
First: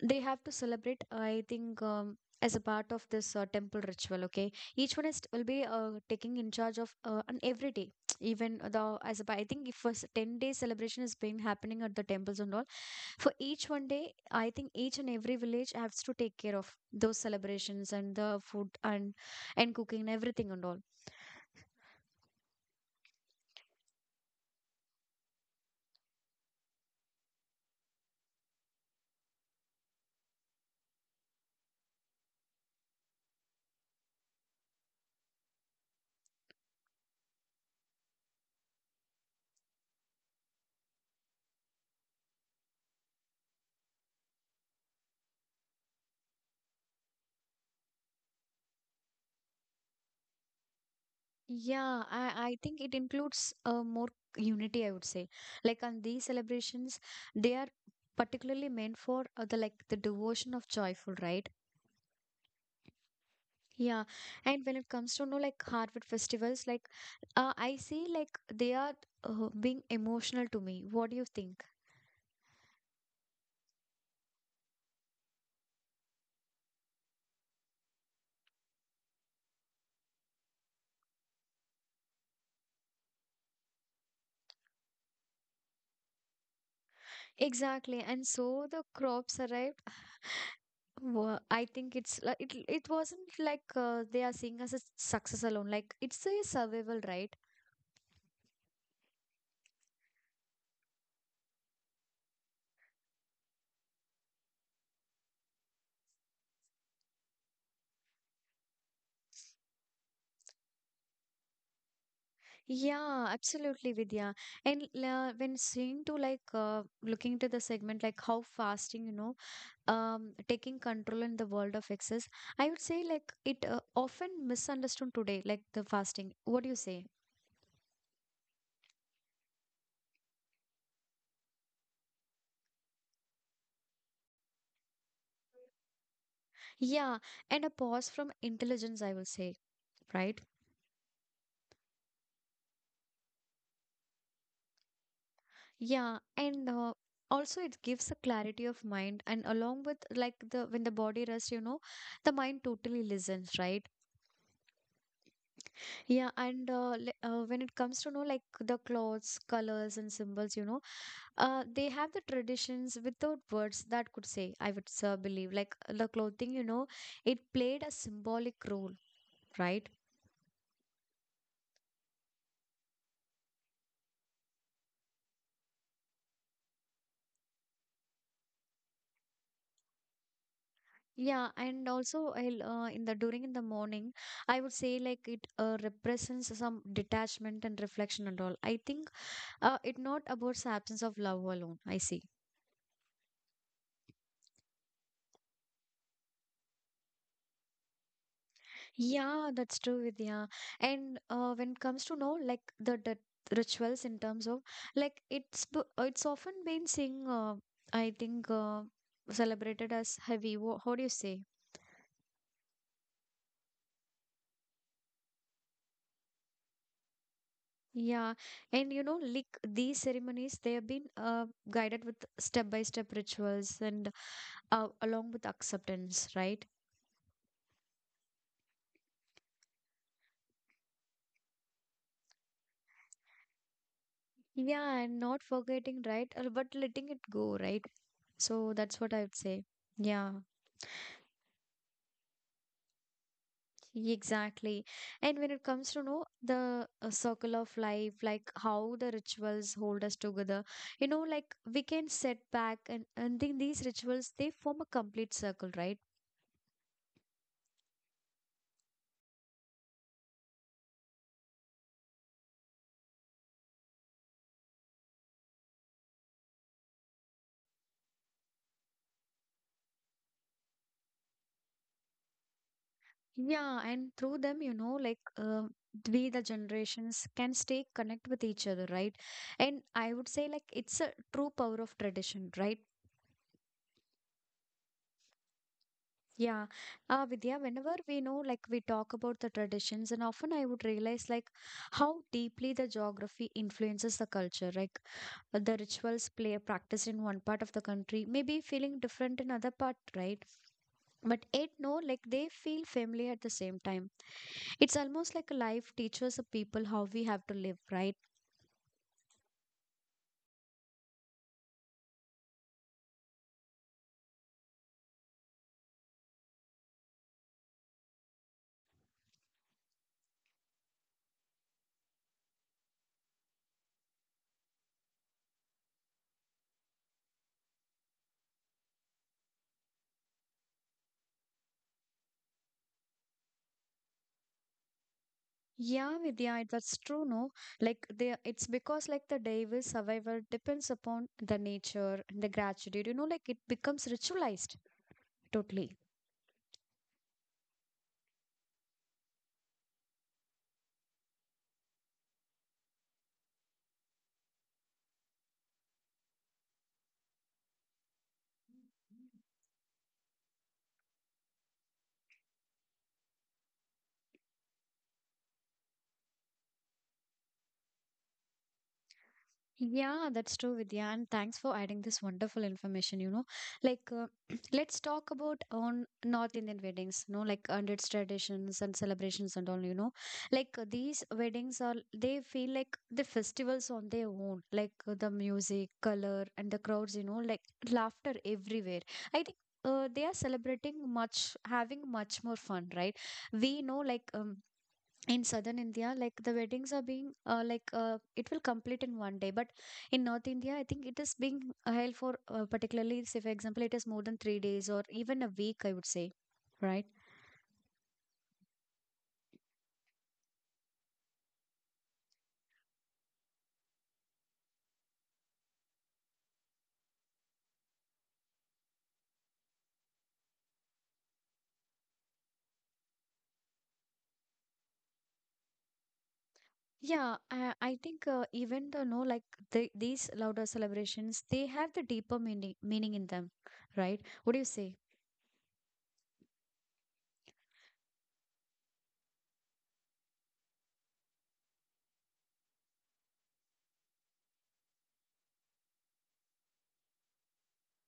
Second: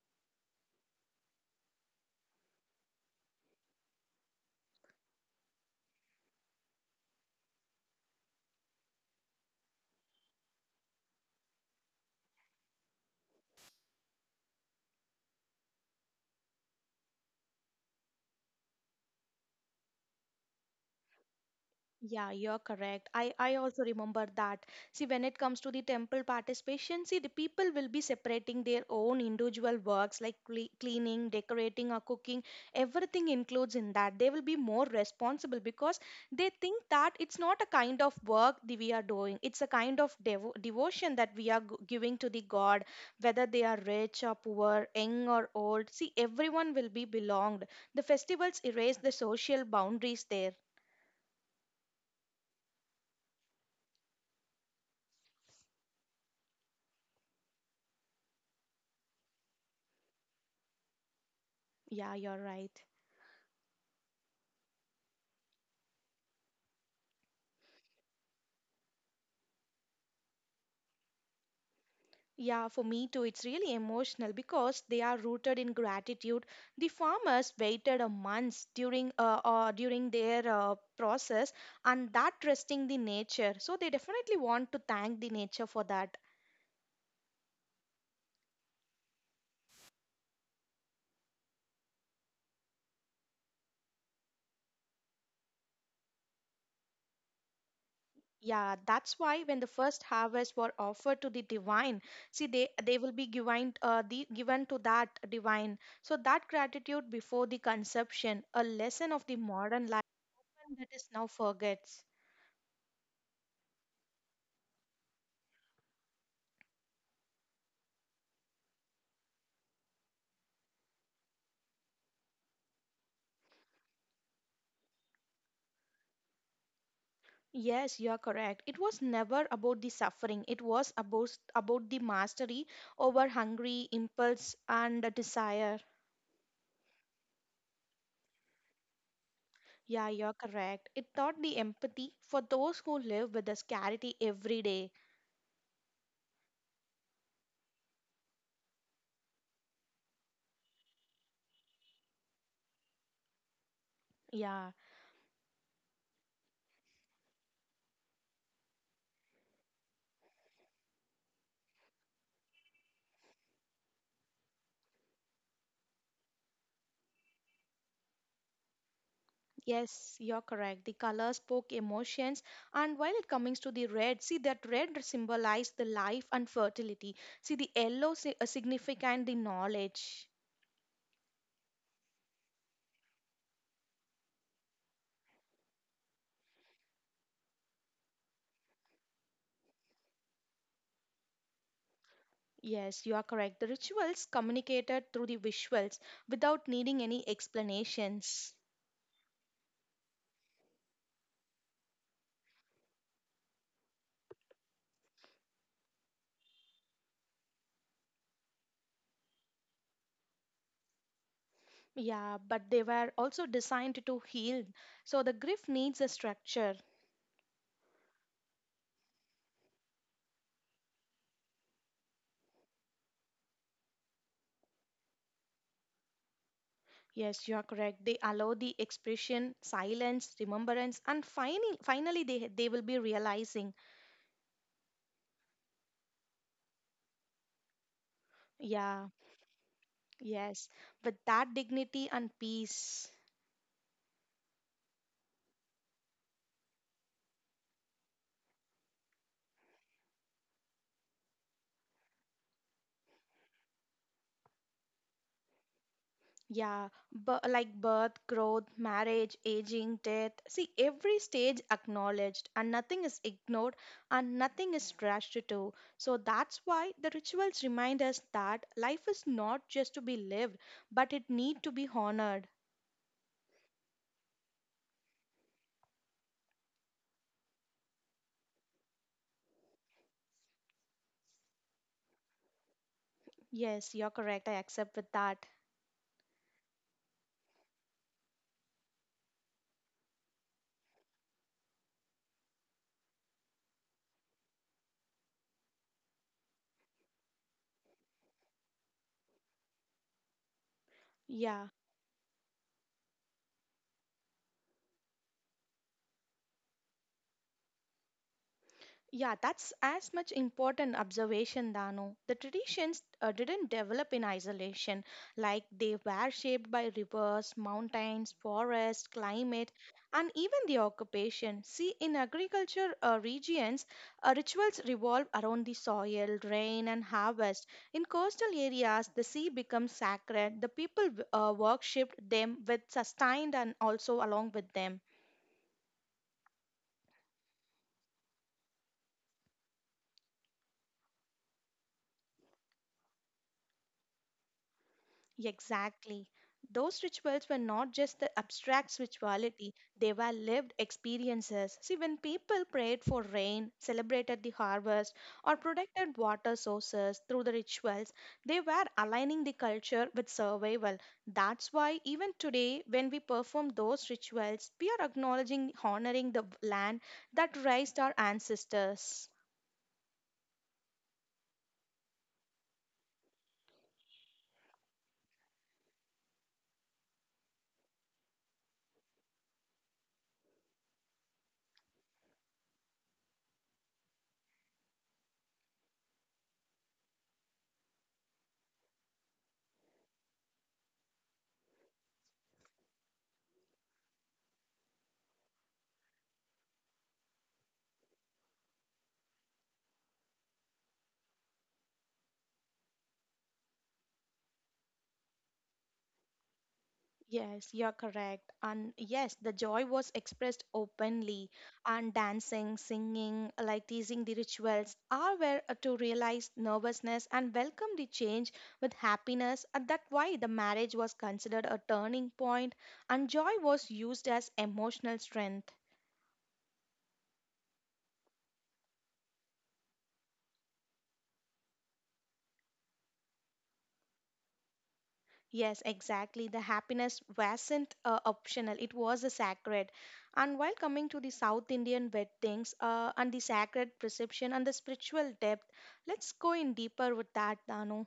S1: they have to celebrate, I think, as a part of this temple ritual, okay? Each one is will be taking in charge of on every day. Even the as a, I think if a 10-day celebration has been happening at the temples and all, for each one day, I think each and every village has to take care of those celebrations and the food and cooking and everything and all.
S2: Yeah, you're correct. I also remember that. See, when it comes to the temple participation, see, the people will be separating their own individual works like cleaning, decorating, or cooking. Everything includes in that. They will be more responsible because they think that it's not a kind of work that we are doing, it's a kind of devotion that we are giving to the God, whether they are rich or poor, young or old. See, everyone will be belonged. The festivals erase the social boundaries there.
S1: Yeah, I think it includes more unity, I would say. Like on these celebrations, they are particularly meant for the like the devotion of joyful, right?
S2: Yeah, you're right.
S1: Yeah, and when it comes to no like Harvard festivals, like I see like they are being emotional to me. What do you think?
S2: Yeah, for me too, it's really emotional because they are rooted in gratitude. The farmers waited a month during their process, and that trusting the nature. So they definitely want to thank the nature for that.
S1: Exactly, and so the crops arrived. I think it's like it, it wasn't like they are seeing us as success alone. Like it's a survival, right?
S2: Yeah, that's why when the first harvest were offered to the divine, see they will be given the given to that divine. So that gratitude before the conception, a lesson of the modern life that is now forgets.
S1: Yeah, absolutely, Vidya. And when seeing to like looking to the segment, like how fasting, you know, taking control in the world of excess, I would say like it often misunderstood today, like the fasting. What do you say?
S2: Yes, you are correct. It was never about the suffering. It was about the mastery over hungry, impulse, and the desire.
S1: Yeah, and a pause from intelligence, I will say,
S2: Yeah, you are
S1: right?
S2: correct. It taught the empathy for those who live with the scarcity every day.
S1: Yeah, and also it gives a clarity of mind, and along with like the when the body rests, you know, the mind totally listens, right?
S2: Yeah,
S1: Yeah, and when it comes to know like the clothes, colors, and symbols, you know, they have the traditions without words that could say. I would believe like the clothing, you know, it played a symbolic role, right?
S2: yes, you're correct. The color spoke emotions, and while it comes to the red, see that red symbolized the life and fertility. See the yellow significant the knowledge.
S1: Yeah, and also I'll, in the during in the morning, I would say like it represents some detachment and reflection and all. I think it not about the absence of love alone. I see.
S2: Yes, you are correct. The rituals communicated through the visuals without needing any explanations.
S1: Yeah, that's true, Vidya. And when it comes to know like the rituals in terms of like it's often been sing I think celebrated as heavy. Wha How do you say?
S2: Yeah, but they were also designed to heal. So the grief needs a structure.
S1: Yeah, and you know like these ceremonies they have been guided with step by step rituals and along with acceptance, right?
S2: Yes, you are correct. They allow the expression, silence, remembrance, and finally they will be realizing.
S1: Yeah, and not forgetting, right? But letting it go, right? So that's
S2: Yeah,
S1: what I would say. Yeah.
S2: yes, with that dignity and peace.
S1: Exactly. And when it comes to know the circle of life, like how the rituals hold us together, you know, like we can set back, and then these rituals, they form a complete circle, right?
S2: Yeah, like birth, growth, marriage, aging, death. See, every stage acknowledged, and nothing is ignored, and nothing is rushed to. So that's why the rituals remind us that life is not just to be lived, but it need to be honored.
S1: Yeah. And through them, you know, like we, the generations, can stay connect with each other, right? And I would say, like, it's a true power of tradition, right?
S2: Yes, you're correct. I accept with that.
S1: Yeah, Vidya, whenever we know, like we talk about the traditions, and often I would realize like how deeply the geography influences the culture. Like the rituals play practiced in one part of the country, maybe feeling different in other part, right? But it
S2: Yeah.
S1: no, like they feel familiar at the same time. It's almost like life teaches the people how we have to live, right?
S2: Yeah, that's as much important observation, Dano. The traditions didn't develop in isolation, like they were shaped by rivers, mountains, forests, climate, and even the occupation. See, in agriculture regions, rituals revolve around the soil, rain, and harvest. In coastal areas, the sea becomes sacred. The people worshipped them with sustained and also along with them.
S1: Yeah, Vidya, that's true, no? Like they it's because like the devil survival depends upon the nature and the gratitude, you know, like it becomes ritualized totally.
S2: Exactly. Those rituals were not just the abstract spirituality, they were lived experiences. See, when people prayed for rain, celebrated the harvest, or protected water sources through the rituals, they were aligning the culture with survival. That's why, even today, when we perform those rituals, we are acknowledging, honoring the land that raised our ancestors.
S1: Yeah, that's true, Vidya. And thanks for adding this wonderful information. You know, like let's talk about on North Indian weddings. You know, like and its traditions and celebrations and all. You know, like these weddings are they feel like the festivals on their own. Like the music, color, and the crowds. You know, like laughter everywhere. I think. They are celebrating much having much more fun, right? We know like in southern India like the weddings are being uh, like uh, it will complete in one day, but in north India I think it is being held for particularly say for example it is more than 3 days or even a week, I would say, right?
S2: Yes, you're correct. And yes, the joy was expressed openly, and dancing, singing, like teasing the rituals, all were to realize nervousness and welcome the change with happiness. And that why the marriage was considered a turning point, and joy was used as emotional strength.
S1: Yeah, i, I think even though no like these louder celebrations they have the deeper meaning in them, right? What do you say?
S2: Yes, exactly. The happiness wasn't optional, it was a sacred. And while coming to the South Indian weddings and the sacred perception and the spiritual depth, let's go in deeper with that, Danu.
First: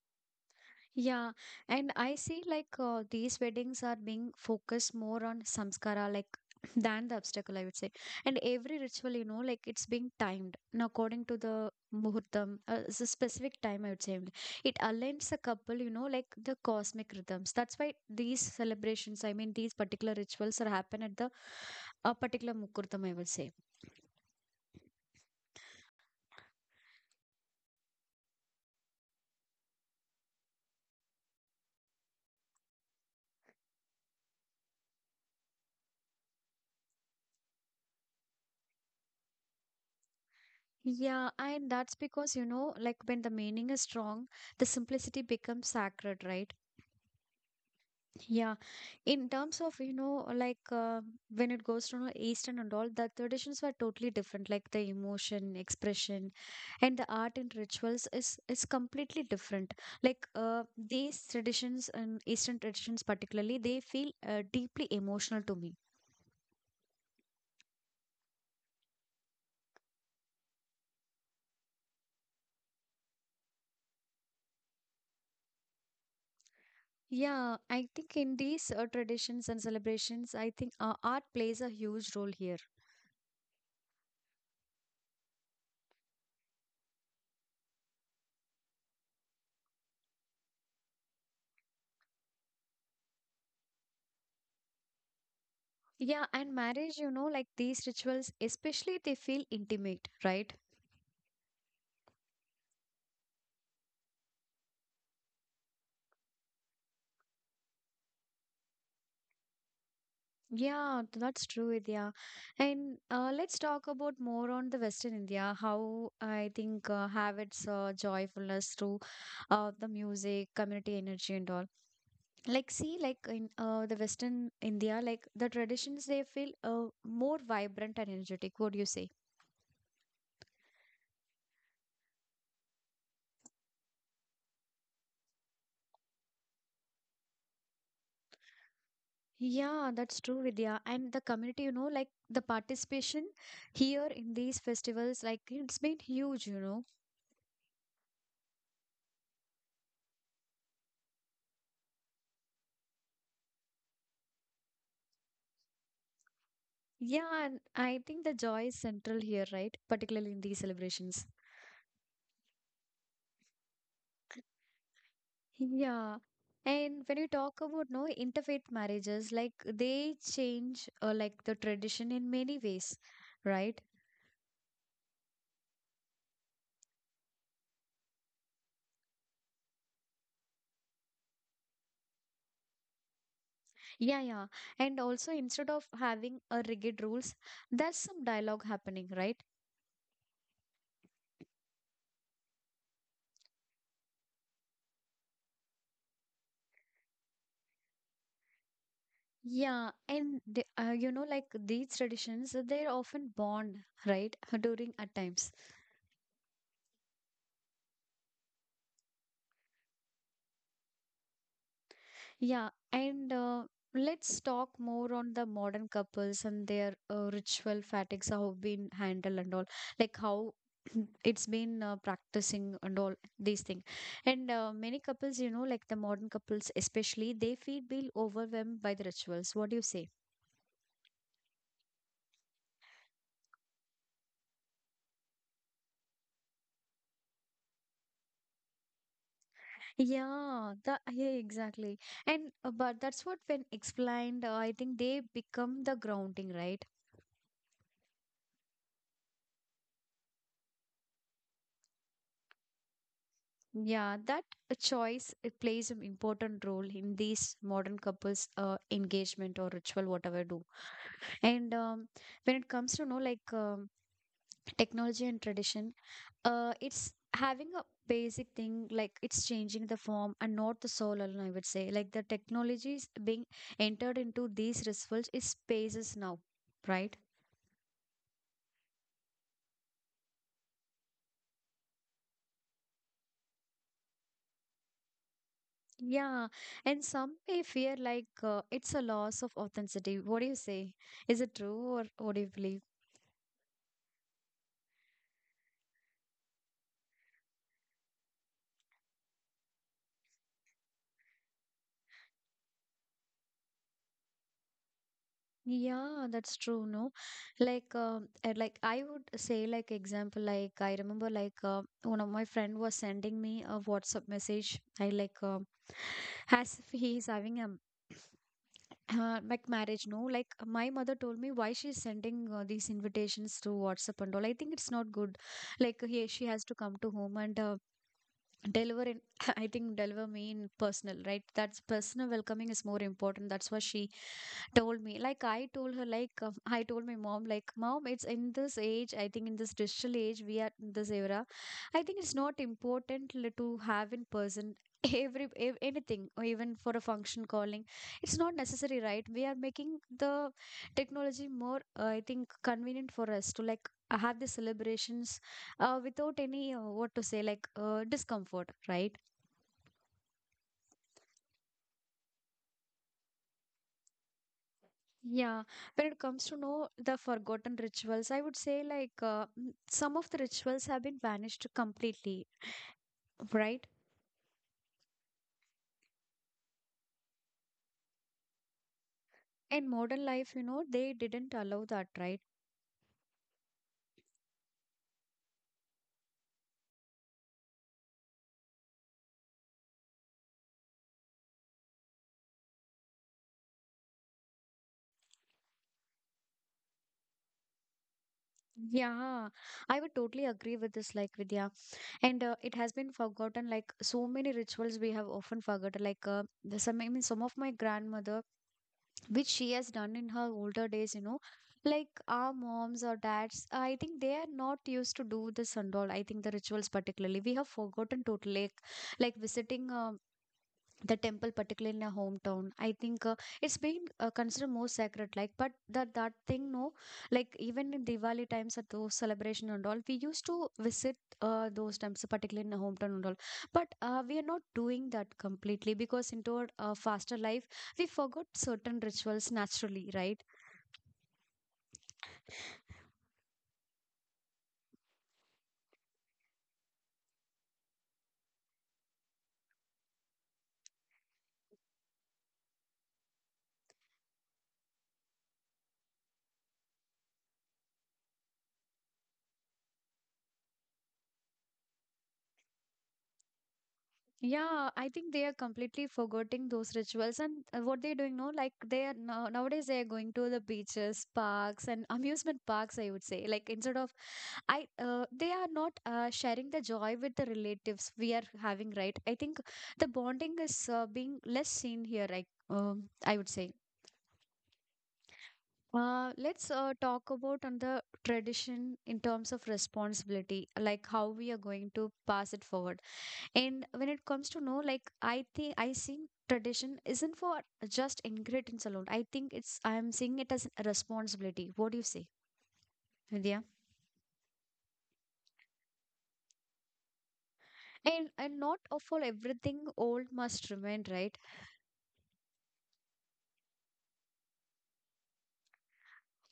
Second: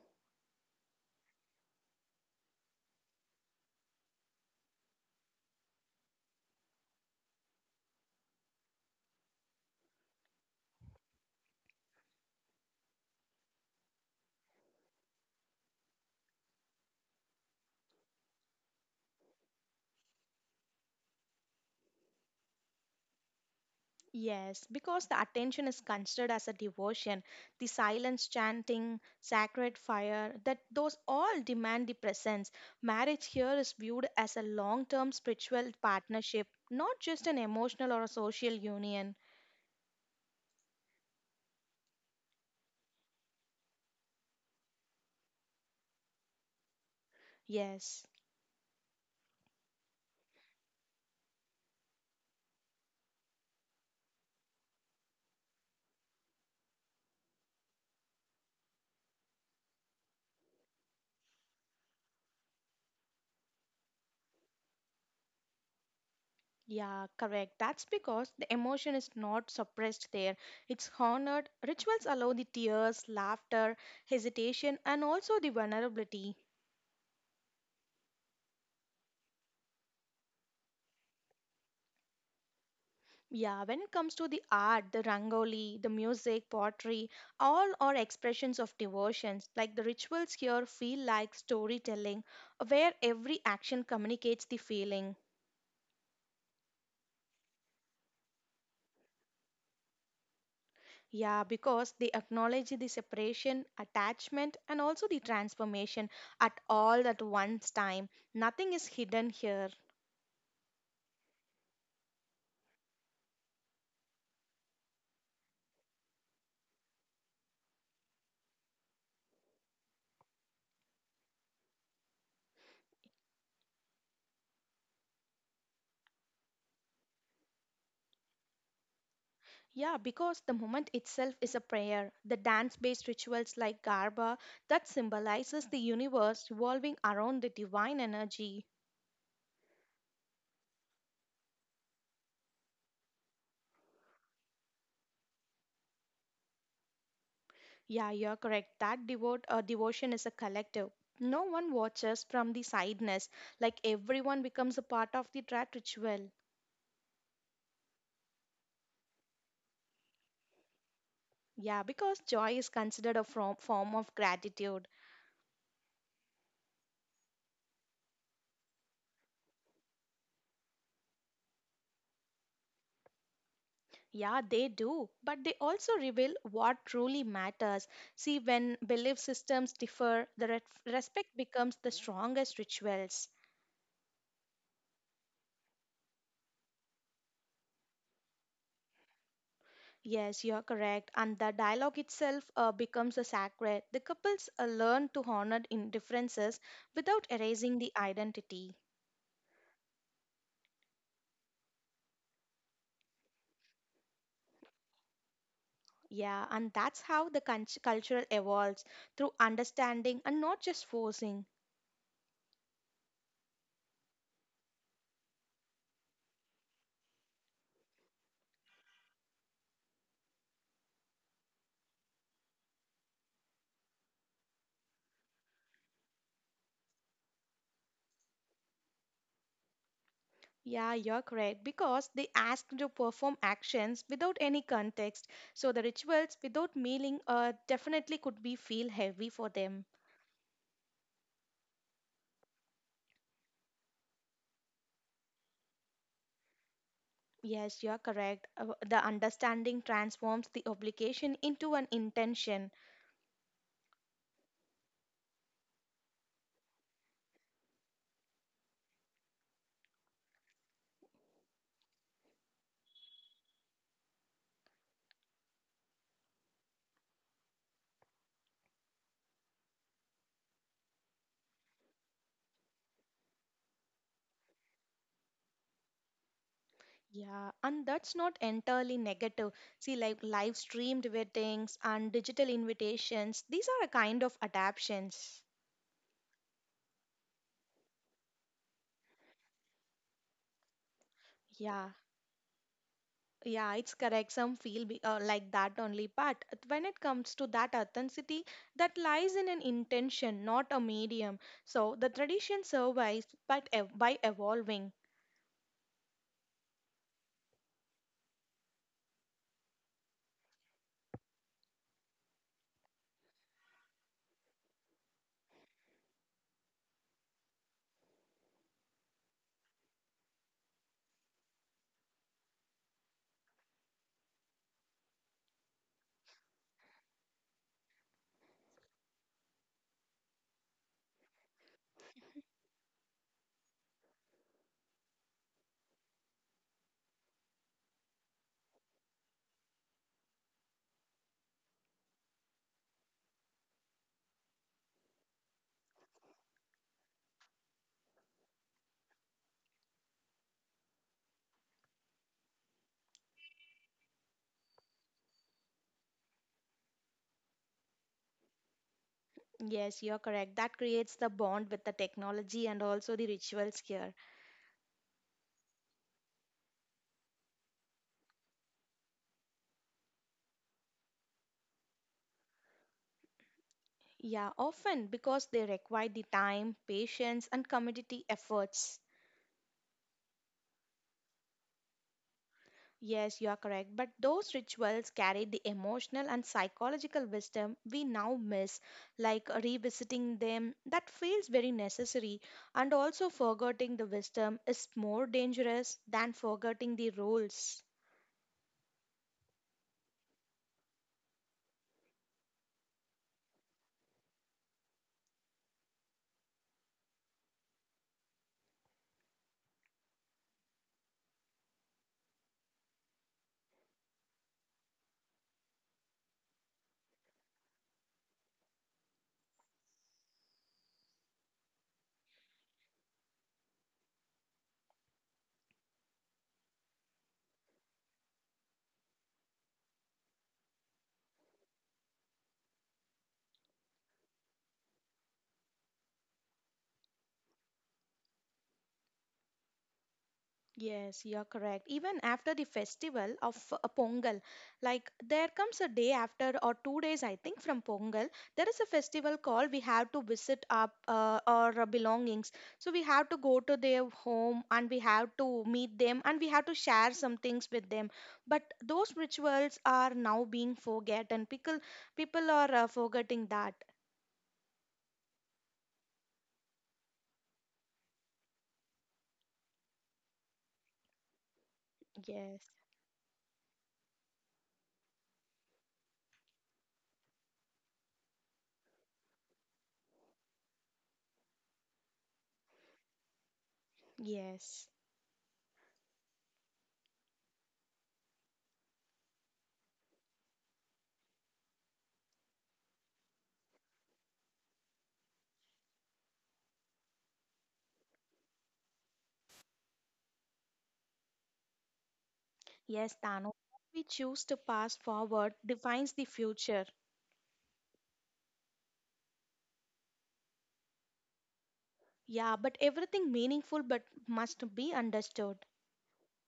S1: Yeah, and I see like these weddings are being focused more on samskara, like than the obstacle, I would say. And every ritual, you know, like it's being timed and according to the muhurtam, it's a specific time, I would say. It aligns the couple, you know, like the cosmic rhythms. That's why these celebrations, I mean, these particular rituals are happen at the a particular mukurtam, I would say.
S2: Yes, because the attention is considered as a devotion. The silence chanting, sacred fire, that those all demand the presence. Marriage here is viewed as a long term spiritual partnership, not just an emotional or a social union.
S1: Yeah, and that's because, you know, like when the meaning is strong, the simplicity becomes sacred, right?
S2: Yes.
S1: Yeah, in terms of, you know, like when it goes to you know, Eastern and all, the traditions were totally different. Like the emotion, expression, and the art and rituals is completely different. Like these traditions and Eastern traditions particularly, they feel deeply emotional to me.
S2: Yeah, correct. That's because the emotion is not suppressed there. It's honored. Rituals allow the tears, laughter, hesitation, and also the vulnerability.
S1: Yeah, I think in these traditions and celebrations, I think art plays a huge role here.
S2: Yeah, when it comes to the art, the rangoli, the music, pottery, all are expressions of devotions. Like the rituals here feel like storytelling, where every action communicates the feeling.
S1: Yeah, and marriage, you know, like these rituals, especially they feel intimate, right?
S2: Yeah, because they acknowledge the separation, attachment, and also the transformation at all at once time. Nothing is hidden here.
S1: Yeah, that's true, Vidya. And let's talk about more on the Western India, how I think have its joyfulness through the music, community energy, and all. Like, see, like in the Western India, like the traditions, they feel more vibrant and energetic. What do you say?
S2: Yeah, because the moment itself is a prayer. The dance based rituals like Garba that symbolizes the universe revolving around the divine energy.
S1: Yeah, that's true, Vidya. And the community, you know, like the participation here in these festivals, like it's been huge, you know.
S2: Yeah, you're correct. That devote devotion is a collective. No one watches from the sideness, like everyone becomes a part of the rat ritual.
S1: Yeah, and I think the joy is central here, right? Particularly in these celebrations.
S2: Yeah, because joy is considered a form of gratitude.
S1: Yeah. And when you talk about no interfaith marriages, like they change like the tradition in many ways, right?
S2: Yeah, they do, but they also reveal what truly matters. See, when belief systems differ, the respect becomes the strongest rituals.
S1: Yeah, yeah. And also instead of having a rigid rules, there's some dialogue happening, right?
S2: Yes, you're correct. And the dialogue itself becomes a sacred. The couples learn to honor in differences without erasing the identity.
S1: Yeah, and the, you know, like these traditions, they're often born, right, during at times.
S2: Yeah, and that's how the culture evolves through understanding and not just forcing.
S1: Yeah, and let's talk more on the modern couples and their ritual fatigues, how been handled and all, like how it's been practicing and all these things. And many couples, you know, like the modern couples especially, they feel be overwhelmed by the rituals. What do you say?
S2: Yeah, you're correct. Because they asked to perform actions without any context. So the rituals without meaning definitely could be feel heavy for them.
S1: Yeah, that yeah, exactly. And but that's what when explained, I think they become the grounding, right?
S2: Yes, you're correct. The understanding transforms the obligation into an intention.
S1: Yeah, that choice it plays an important role in these modern couples' engagement or ritual, whatever do. And When it comes to know, like technology and tradition, it's having a basic thing, like it's changing the form and not the soul alone. I would say like the technologies being entered into these rituals is spaces now, right?
S2: Yeah, and that's not entirely negative. See, like live streamed weddings and digital invitations, these are a kind of adaptations.
S1: Yeah, and some may fear like it's a loss of authenticity. What do you say? Is it
S2: Yeah.
S1: true, or what do you believe?
S2: Yeah, it's correct. Some feel like that only. But when it comes to that authenticity, that lies in an intention, not a medium. So the tradition survives but by evolving.
S1: Yeah, that's true, no? Like I would say, like example, like I remember, like one of my friend was sending me a WhatsApp message. I like, as if he is having a like marriage, no? Like my mother told me why she's sending these invitations to WhatsApp and all. I think it's not good. Like he, she has to come to home and deliver in I think deliver mean personal, right? That's personal welcoming is more important. That's what she told me. Like I told her, like I told my mom, like, Mom, it's in this age, I think in this digital age, we are in this era. I think it's not important to have in person every anything, or even for a function calling it's not necessary, right? We are making the technology more I think convenient for us to like have the celebrations without any what to say, like discomfort, right?
S2: Yes, you're correct. That creates the bond with the technology and also the rituals here.
S1: Yeah, when it comes to know the forgotten rituals, I would say like some of the rituals have been vanished completely, right?
S2: Yeah, often because they require the time, patience, and community efforts.
S1: In modern life, you know, they didn't allow that, right?
S2: Yes, you are correct. But those rituals carried the emotional and psychological wisdom we now miss, like revisiting them. That feels very necessary. And also, forgetting the wisdom is more dangerous than forgetting the rules.
S1: Yeah, I would totally agree with this, like Vidya. And it has been forgotten, like so many rituals we have often forgotten. Like some, I mean, some of my grandmother which she has done in her older days, you know, like our moms or dads, I think they are not used to do this and all. I think the rituals particularly we have forgotten totally, like visiting the temple particularly in our hometown. I think it's being considered more sacred, like, but that thing, no, like even in Diwali times at those celebration and all, we used to visit those times particularly in our hometown and all. But we are not doing that completely because into our faster life we forgot certain rituals naturally, right?
S2: Yes, you're correct. Even after the festival of Pongal, like there comes a day after or 2 days, I think, from Pongal, there is a festival called we have to visit our belongings. So we have to go to their home and we have to meet them and we have to share some things with them. But those rituals are now being forgotten. People are forgetting that.
S1: Yeah, I think they are completely forgetting those rituals, and what they're doing, no, like they are nowadays they are going to the beaches, parks, and amusement
S2: Yes,
S1: parks, I would say, like instead of I they are not sharing the joy with the relatives we are having, right? I think the bonding is being less seen here. Like I would say.
S2: yes,
S1: Let's talk about on the tradition in terms of responsibility, like how we are going to pass it forward. And when it comes to know, like I think I see tradition isn't for just ingredients alone. I think it's I am seeing it as a responsibility. What do you say,
S2: yes, Tano.
S1: Vidya?
S2: What we choose to pass forward defines the future.
S1: And not of all everything old must remain, right?
S2: Yeah, but everything meaningful but must be understood.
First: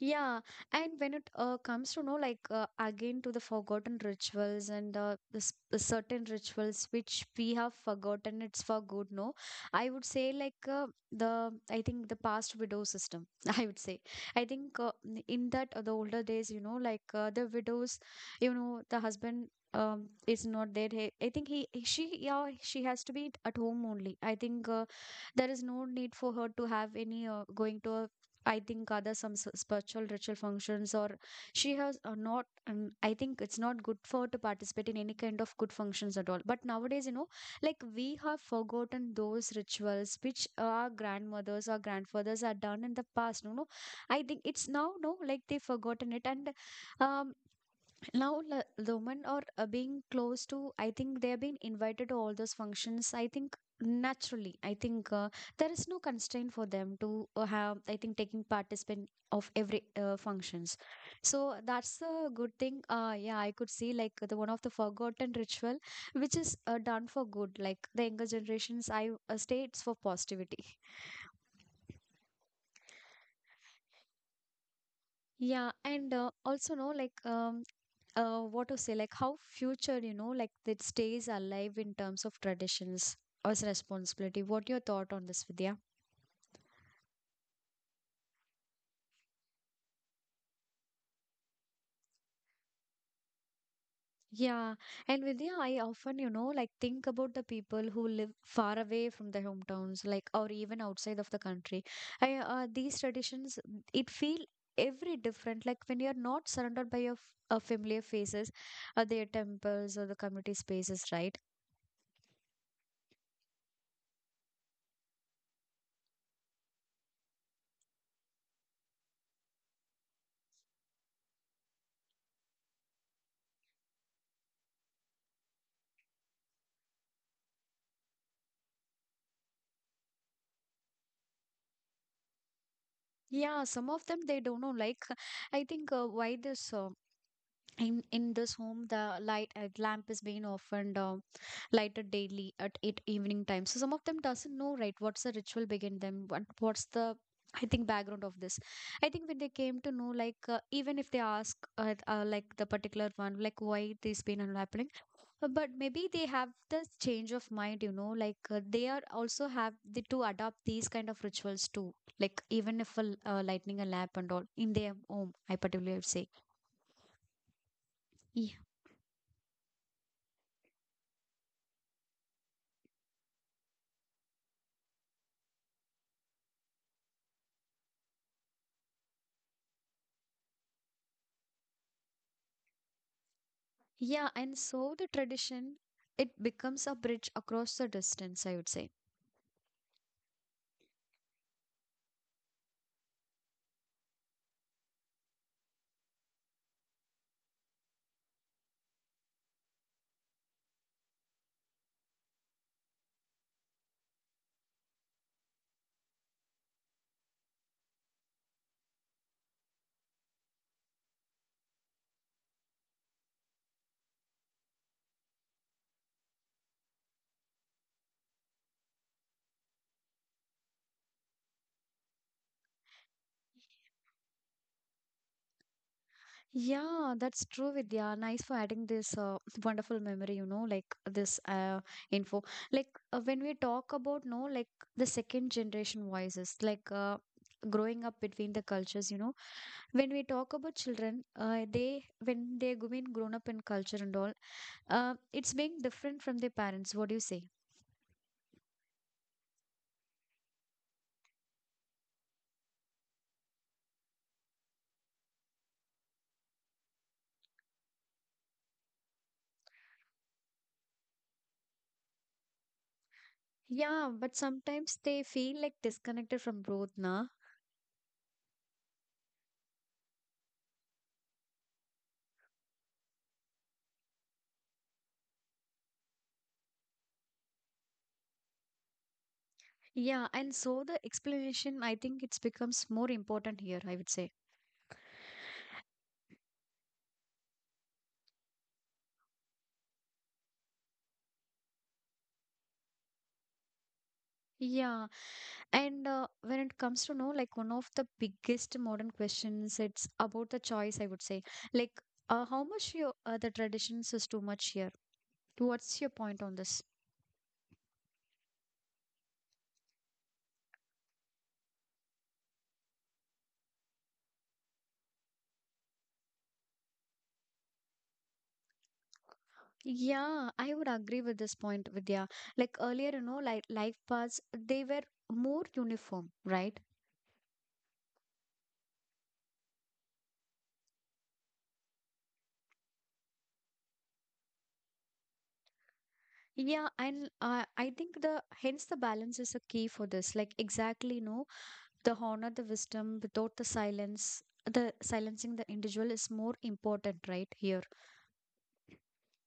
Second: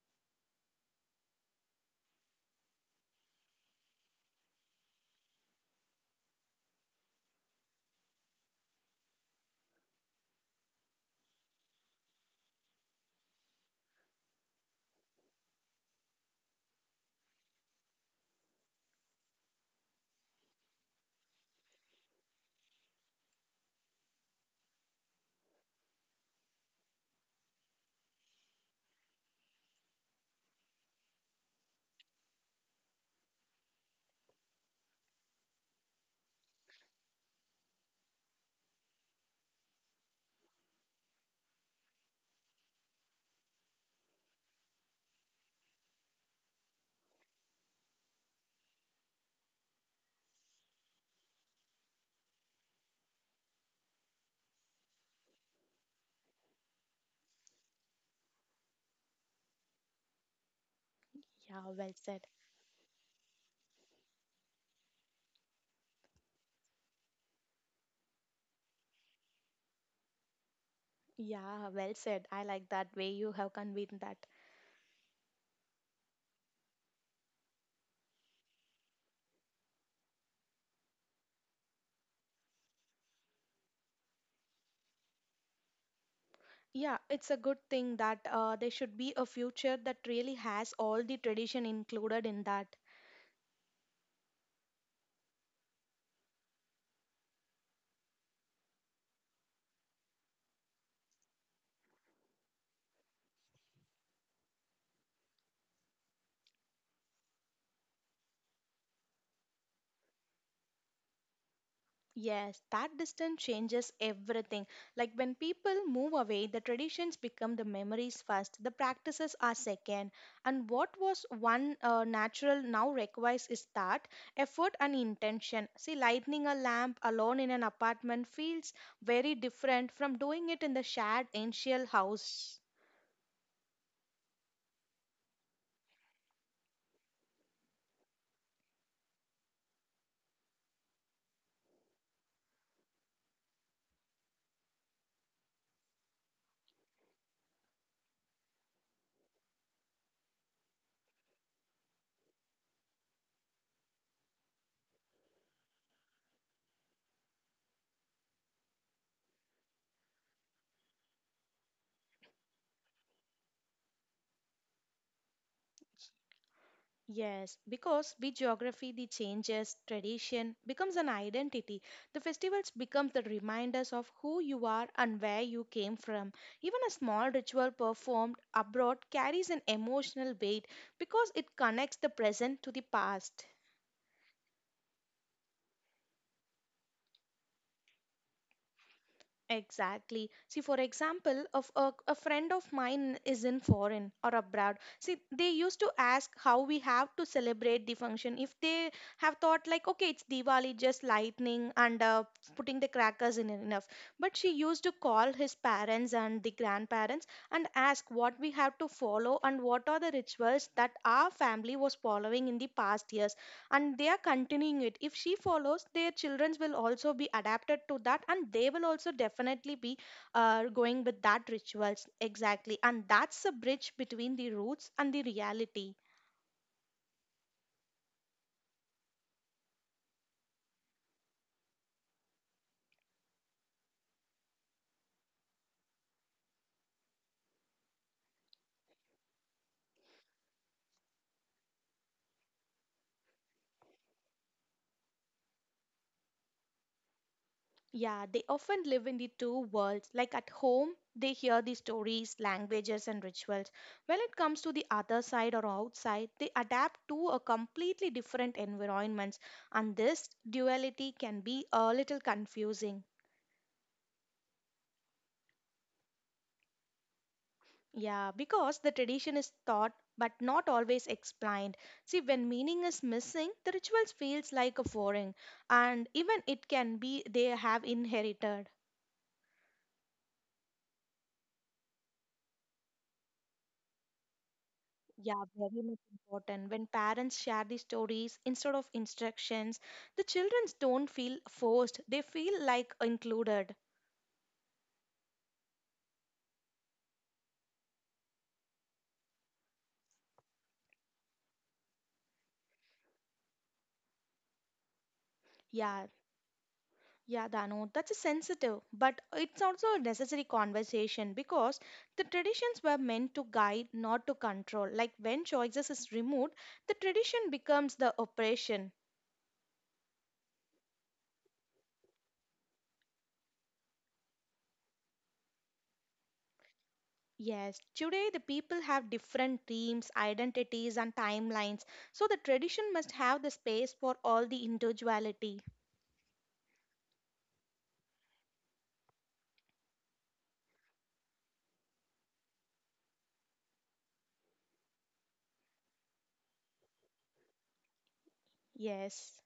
S1: Yeah, and when it comes to know like again to the forgotten rituals, and the certain rituals which we have forgotten, it's for good. No, I would say like the I think the past widow system. I would say I think in that the older days, you know, like the widows, you know, the husband. Is not there. He, I think he, she, yeah, she has to be at home only. I think there is no need for her to have any going to a I think other some spiritual ritual functions, or she has not I think it's not good for her to participate in any kind of good functions at all. But nowadays, you know, like we have forgotten those rituals which our grandmothers or grandfathers are done in the past, you know. I think it's now, no, like they've forgotten it, and um now the women are being close to, I think they have been invited to all those functions. I think naturally, I think there is no constraint for them to have, I think taking participant of every functions, so
S2: Yeah, well
S1: that's
S2: said.
S1: a good thing. Yeah, I could see like the one of the forgotten ritual which is done for good, like the younger generations, I states for positivity.
S2: Yeah, well said. I like that way you have conveyed that.
S1: Yeah, and also, no, like what to say, like how future, you know, like it stays alive in terms of traditions as responsibility. What your thought on this, Vidya?
S2: Yeah, it's a good thing that there should be a future that really has all the tradition included in that.
S1: Yeah, and Vidya, I often, you know, like think about the people who live far away from their hometowns, like or even outside of the country. I, these traditions, mm, it feel every different. Like when you are not surrounded by your familiar faces, their temples or the community spaces, right?
S2: Yes, that distance changes everything. Like when people move away, the traditions become the memories first, the practices are second. And what was one natural now requires is that effort and intention. See, lighting a lamp alone in an apartment feels very different from doing it in the shared ancient house.
S1: Yeah, some of them they don't know. Like I think why this in this home the light lamp is being often lighted daily at it evening time, so some of them doesn't know, right, what's the ritual behind them, what's the I think background of this. I think when they came to know, like even if they ask, like the particular one, like why this been happening, but maybe they have this change of mind, you know, like they are also have the to adopt these kind of rituals too, like even if lightning a lamp and all in their home, I particularly would say.
S2: Yes, because with geography, the changes, tradition becomes an identity. The festivals become the reminders of who you are and where you came from. Even a small ritual performed abroad carries an emotional weight because it connects the present to the past.
S1: Yeah, and so the tradition, it becomes a bridge across the distance, I would say.
S2: Exactly. See, for example, of a friend of mine is in foreign or abroad. See, they used to ask how we have to celebrate the function. If they have thought like, okay, it's Diwali, just lightning and putting the crackers in it enough. But she used to call his parents and the grandparents and ask what we have to follow and what are the rituals that our family was following in the past years and they are continuing it. If she follows, their children will also be adapted to that and they will also definitely be going with that rituals exactly, and that's the bridge between the roots and the reality.
S1: Yeah, that's true, Vidya. Nice for adding this wonderful memory, you know, like this info. Like when we talk about, no, like the second generation voices, like growing up between the cultures, you know, when we talk about children, they, when they're being grown up in culture and all, it's being different from their parents. What do you say?
S2: Yeah, they often live in the two worlds. Like at home they hear the stories, languages and rituals. When it comes to the other side or outside, they adapt to a completely different environments, and this duality can be a little confusing.
S1: Yeah, but sometimes they feel like disconnected from both, na?
S2: Yeah, because the tradition is taught but not always explained. See, when meaning is missing, the rituals feels like a foreign, and even it can be they have inherited.
S1: Yeah, and so the explanation, I think it's becomes more important here, I would say.
S2: Yeah, very much important. When parents share the stories instead of instructions, the children don't feel forced. They feel like included.
S1: Yeah, and when it comes to know, like one of the biggest modern questions, it's about the choice, I would say. Like, how much your the traditions is too much here? What's
S2: Yeah,
S1: your point on this?
S2: yeah, Danu, that's a sensitive, but it's also a necessary conversation because the traditions were meant to guide, not to control. Like when choices is removed, the tradition becomes the oppression.
S1: Yeah, I would agree with this point, Vidya. Like earlier, you know, like life paths, they were more uniform, right?
S2: Yes, today the people have different dreams, identities, and timelines, so the tradition must have the space for all the individuality.
S1: Yeah, and I think the hence the balance is a key for this. Like exactly, no, the honor the wisdom without the silence the silencing the individual is more important right here.
S2: Yes,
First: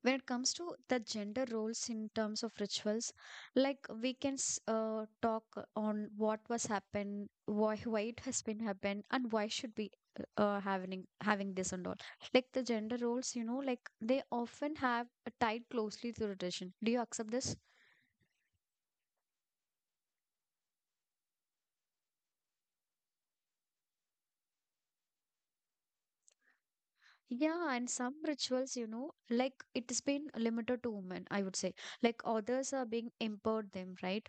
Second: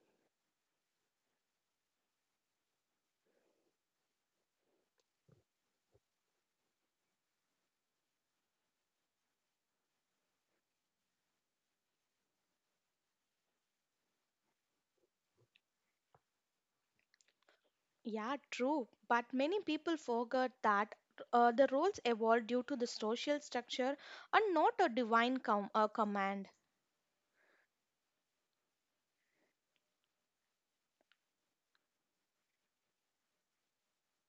S1: When it comes to the gender roles in terms of rituals, like we can talk on what was happened, why it has been happened and why should be having having this and all. Like the gender roles, you know, like they often have tied closely to tradition, do you accept this?
S2: yeah, true, but many people forget that the roles evolved due to the social structure and not a divine command.
S1: Yeah, and some rituals, you know, like it's been limited to women, I would say. Like others are being empowered them, right?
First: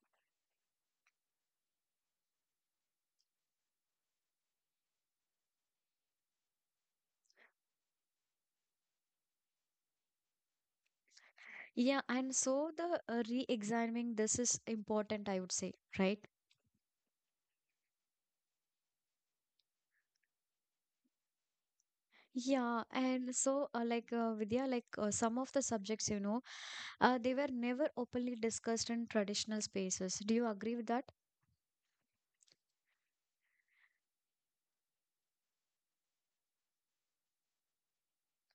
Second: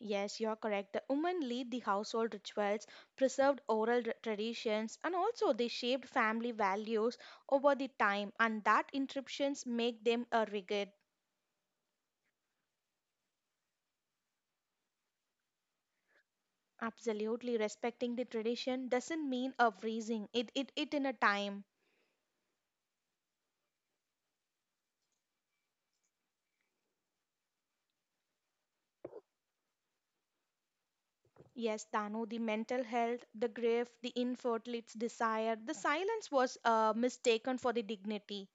S2: Yes, you're correct. The women lead the household rituals, preserved oral traditions, and also they shaped family values over the time, and that interruptions make them a rigid.
S1: Yeah, and so the re-examining this is important, I would say, right?
S2: Absolutely, respecting the tradition doesn't mean a freezing. It in a time.
S1: Yeah, and so like Vidya, like some of the subjects, you know, they were never openly discussed in traditional spaces. Do you agree with that?
S2: Yes, Danu, the mental health, the grief, the infertility's desire, the silence was mistaken for the dignity.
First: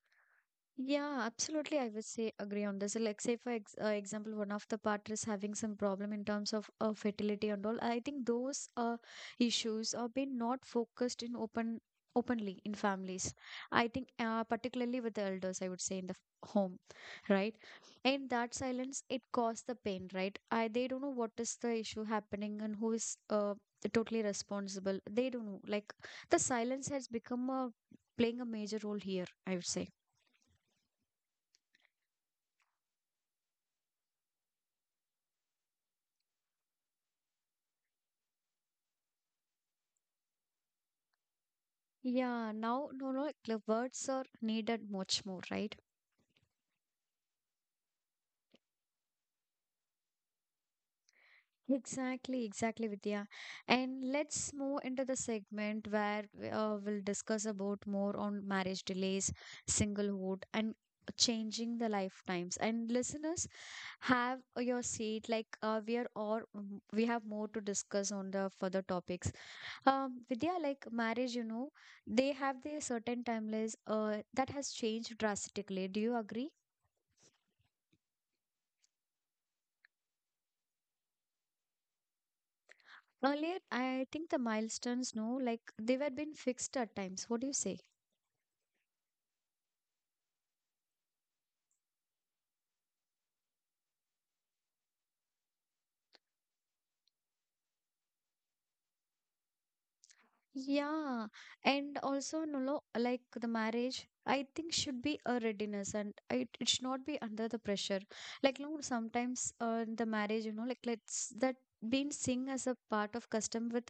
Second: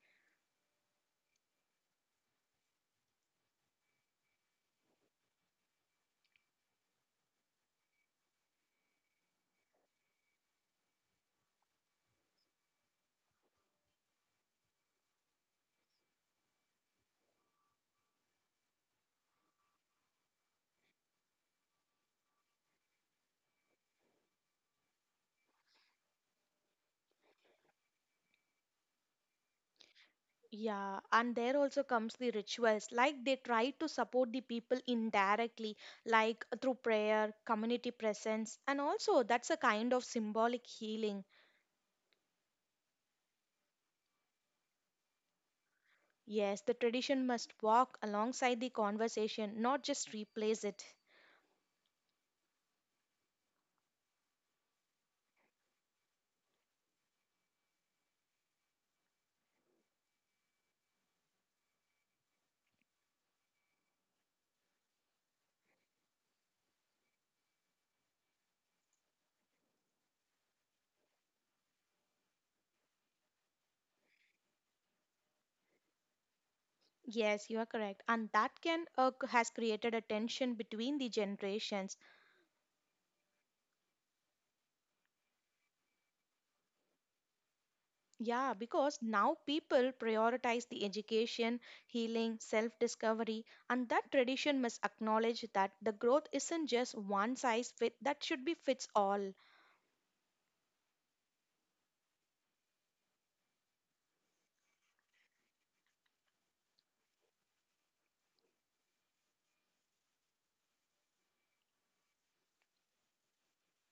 S1: Yeah, absolutely. I would say agree on this. Like, say for ex example, one of the partner is having some problem in terms of fertility and all. I think those issues are being not focused in open openly in families. I think particularly with the elders, I would say in the home, right? In that silence, it caused the pain, right? I they don't know what is the issue happening, and who is totally responsible. They don't know. Like the silence has become a playing a major role here, I would say.
S2: Yeah, and there also comes the rituals. Like they try to support the people indirectly, like through prayer, community presence, and also that's a kind of symbolic healing.
S1: Yeah, now no no the words are needed much more, right?
S2: Yes, the tradition must walk alongside the conversation, not just replace it.
S1: Exactly, exactly, Vidya. And let's move into the segment where we'll discuss about more on marriage delays, singlehood, and changing the lifetimes. And listeners, have your seat. Like we are all, mm, we have more to discuss on the further topics. Vidya, like marriage, you know, they have their certain timelines that has changed drastically. Do you agree?
S2: Yes, you are correct. And that can has created a tension between the generations.
S1: Earlier, I think the milestones, no, like they were been fixed at times. What do you say?
S2: Yeah, because now people prioritize the education, healing, self discovery, and that tradition must acknowledge that the growth isn't just one size fit that should be fits all.
S1: Yeah, and also, no, no, like the marriage, I think should be a readiness, and it should not be under the pressure. Like, no, sometimes in the marriage, like let's that been seen as a part of custom with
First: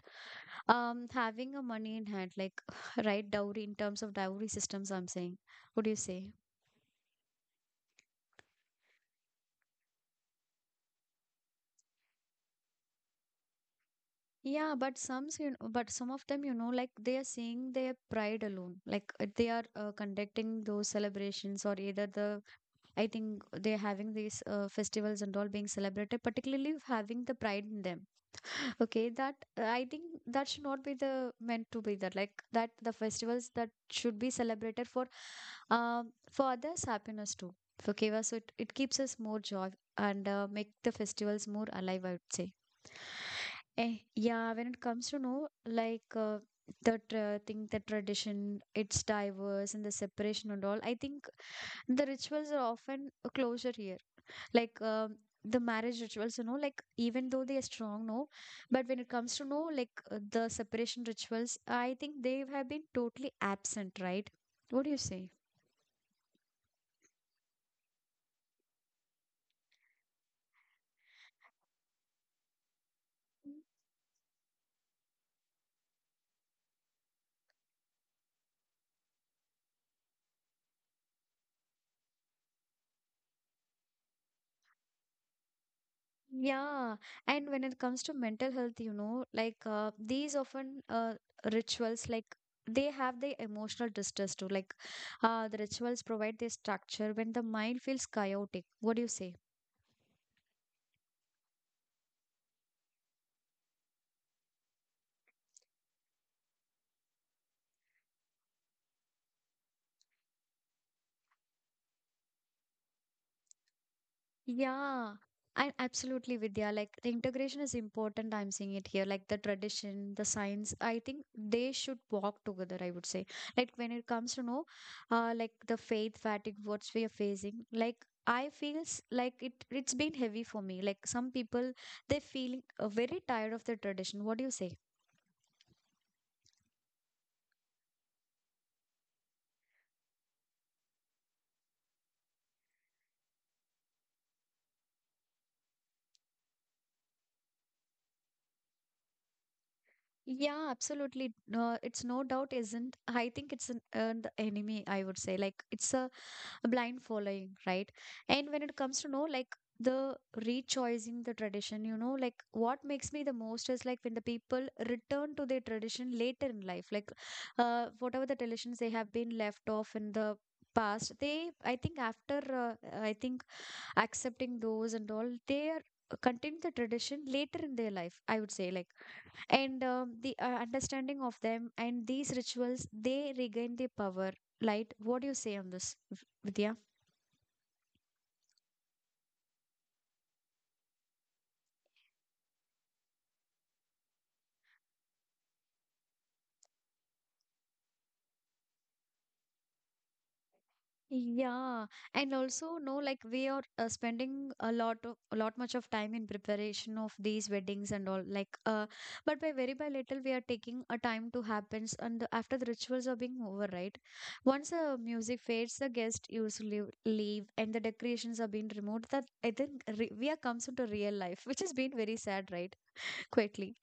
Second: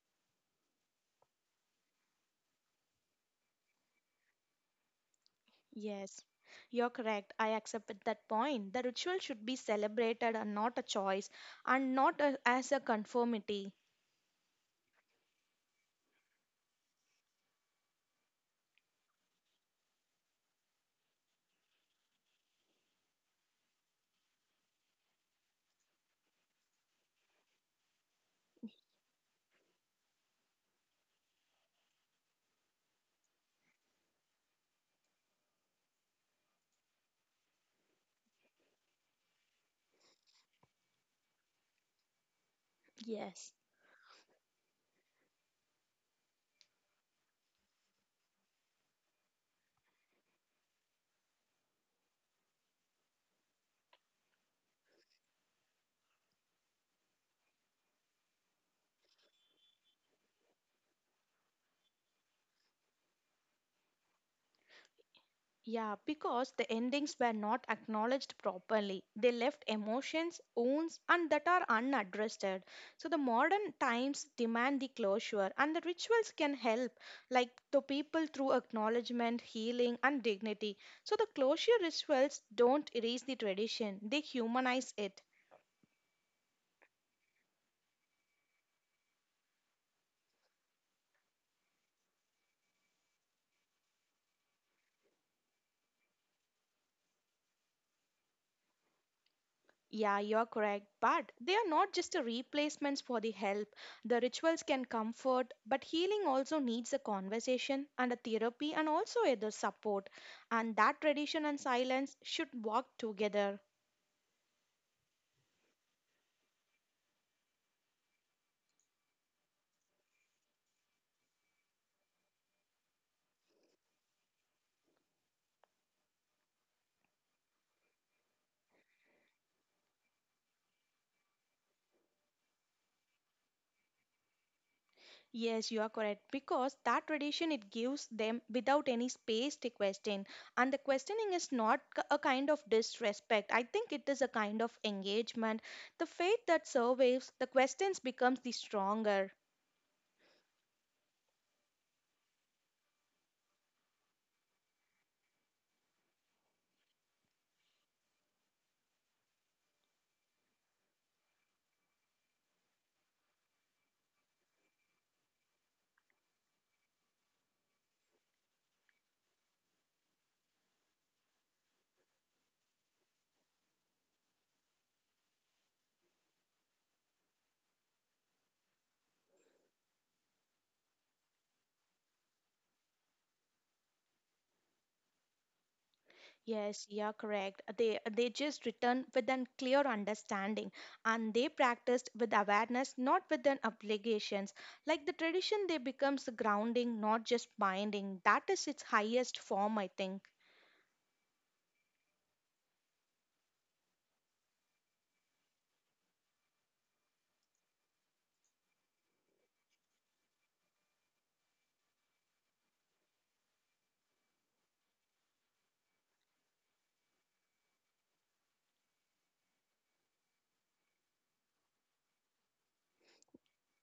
S1: having a money in hand, like right dowry in terms of dowry systems. I'm saying, what do you
S2: Yes,
S1: say?
S2: you're correct. I accept at that point. The ritual should be celebrated and not a choice and not a, as a conformity.
S1: Yeah, but some of them, like they are seeing their pride alone. Like they are conducting those celebrations, or either the, I think they're having these festivals and all being celebrated, particularly having the pride in them. Okay, that I think that should not be the meant to be that. Like that, the festivals that should be celebrated for others' happiness too. Okay, well, so it keeps us more joy and make the festivals more alive, I would say.
S2: Yes.
S1: Yeah, when it comes to know like the thing, the tradition, it's diverse and the separation and all. I think the rituals are often a closure here. Like the marriage rituals, you know, like even though they are strong, no, but when it comes to know like the separation rituals, I think they have been totally absent, right? What do you say?
S2: Yeah, because the endings were not acknowledged properly. They left emotions, wounds, and that are unaddressed. So the modern times demand the closure, and the rituals can help, like the people through acknowledgement, healing, and dignity. So the closure rituals don't erase the tradition; they humanize it.
S1: Yeah, and when it comes to mental health, you know, like these often rituals, like they have the emotional distress too. Like the rituals provide the structure when the mind feels chaotic. What do you say?
S2: Yeah, you're correct. But they are not just a replacements for the help. The rituals can comfort, but healing also needs a conversation and a therapy and also other support. And that tradition and silence should work together.
S1: Yeah, and absolutely, Vidya. Like the integration is important. I'm seeing it here. Like the tradition, the science. I think they should walk together. I would say. Like when it comes to know, like the faith fatigue, what we are facing. Like I feels like it. It's been heavy for me. Like some people, they're feeling very tired of the tradition. What do you say?
S2: Yes, you are correct because that tradition it gives them without any space to question, and the questioning is not a kind of disrespect. I think it is a kind of engagement. The faith that survives, the questions becomes the stronger.
S1: Yeah, absolutely. No, it's no doubt isn't. I think it's the enemy, I would say. Like it's a blind following, right? And when it comes to know like the rechoosing the tradition, you know, like what makes me the most is like when the people return to their tradition later in life, like whatever the traditions they have been left off in the past, they I think after I think accepting those and all, they are continue the tradition later in their life, I would say. Like and the understanding of them and these rituals they regain their power light. What do you say on this, Vidya?
S2: Yes, you're correct. They just return with an clear understanding and they practiced with awareness, not with an obligations. Like the tradition, they becomes grounding, not just binding. That is its highest form, I think.
S1: Yeah, and also no, like we are spending a lot much of time in preparation of these weddings and all. Like, but by very by little we are taking a time to happens, and after the rituals are being over, right? Once the music fades, the guest usually leave, and the decorations are being removed. That I think re we are comes into real life, which has been very sad, right? Quietly.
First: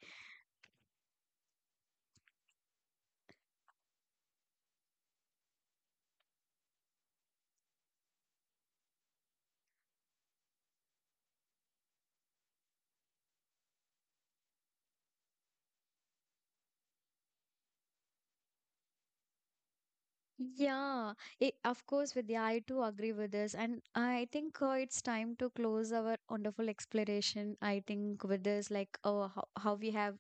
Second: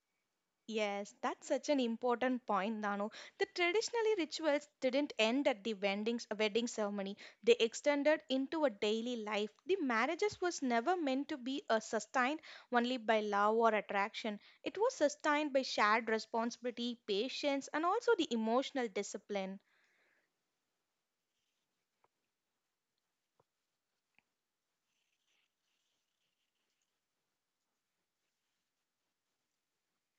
S2: Yes, that's such an important point, Dano. The traditionally rituals didn't end at the wedding ceremony. They extended into a daily life. The marriages was never meant to be sustained only by love or attraction. It was sustained by shared responsibility, patience, and also the emotional discipline.
S1: Yeah, it, of course, Vidya, I too agree with this. And I think it's time to close our wonderful exploration. I think with this, like how we have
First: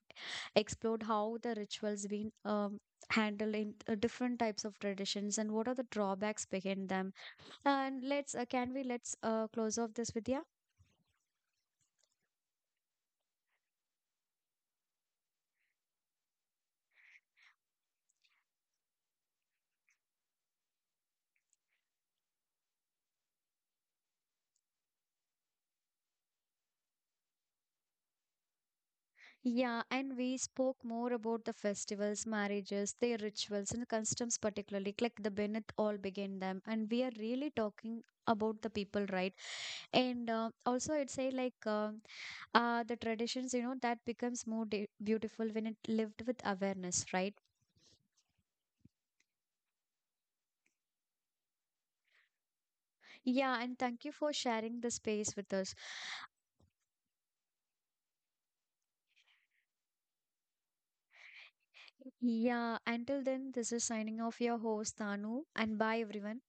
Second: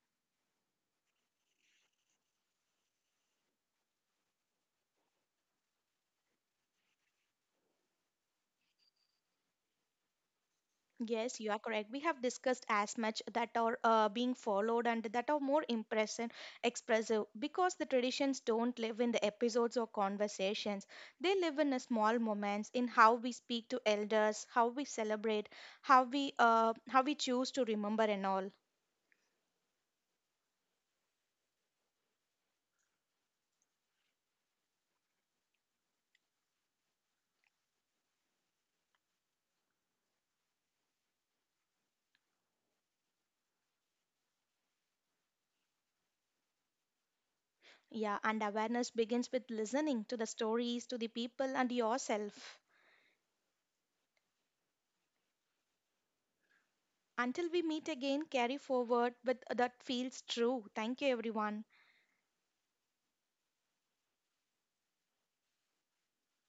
S1: explored how the rituals been handled in different types of traditions and what are the drawbacks behind them. And let's, can we let's close off this, Vidya?
S2: Yes, you are correct. We have discussed as much that are being followed and that are more impressive, expressive because the traditions don't live in the episodes or conversations. They live in a small moments in how we speak to elders, how we celebrate, how we choose to remember and all.
S1: Yeah, and we spoke more about the festivals, marriages, their rituals and customs particularly, like the Bennett all began them. And we are really talking about the people, right? And also, I'd say like the traditions, you know, that becomes more beautiful when it lived with awareness, right?
S2: Yeah, and awareness begins with listening to the stories, to the people, and yourself.
S1: Yeah, and thank you for sharing the space with us.
S2: Until we meet again, carry forward with that feels true. Thank you, everyone.
S1: Yeah, until then, this is signing off, your host Tanu, and bye everyone.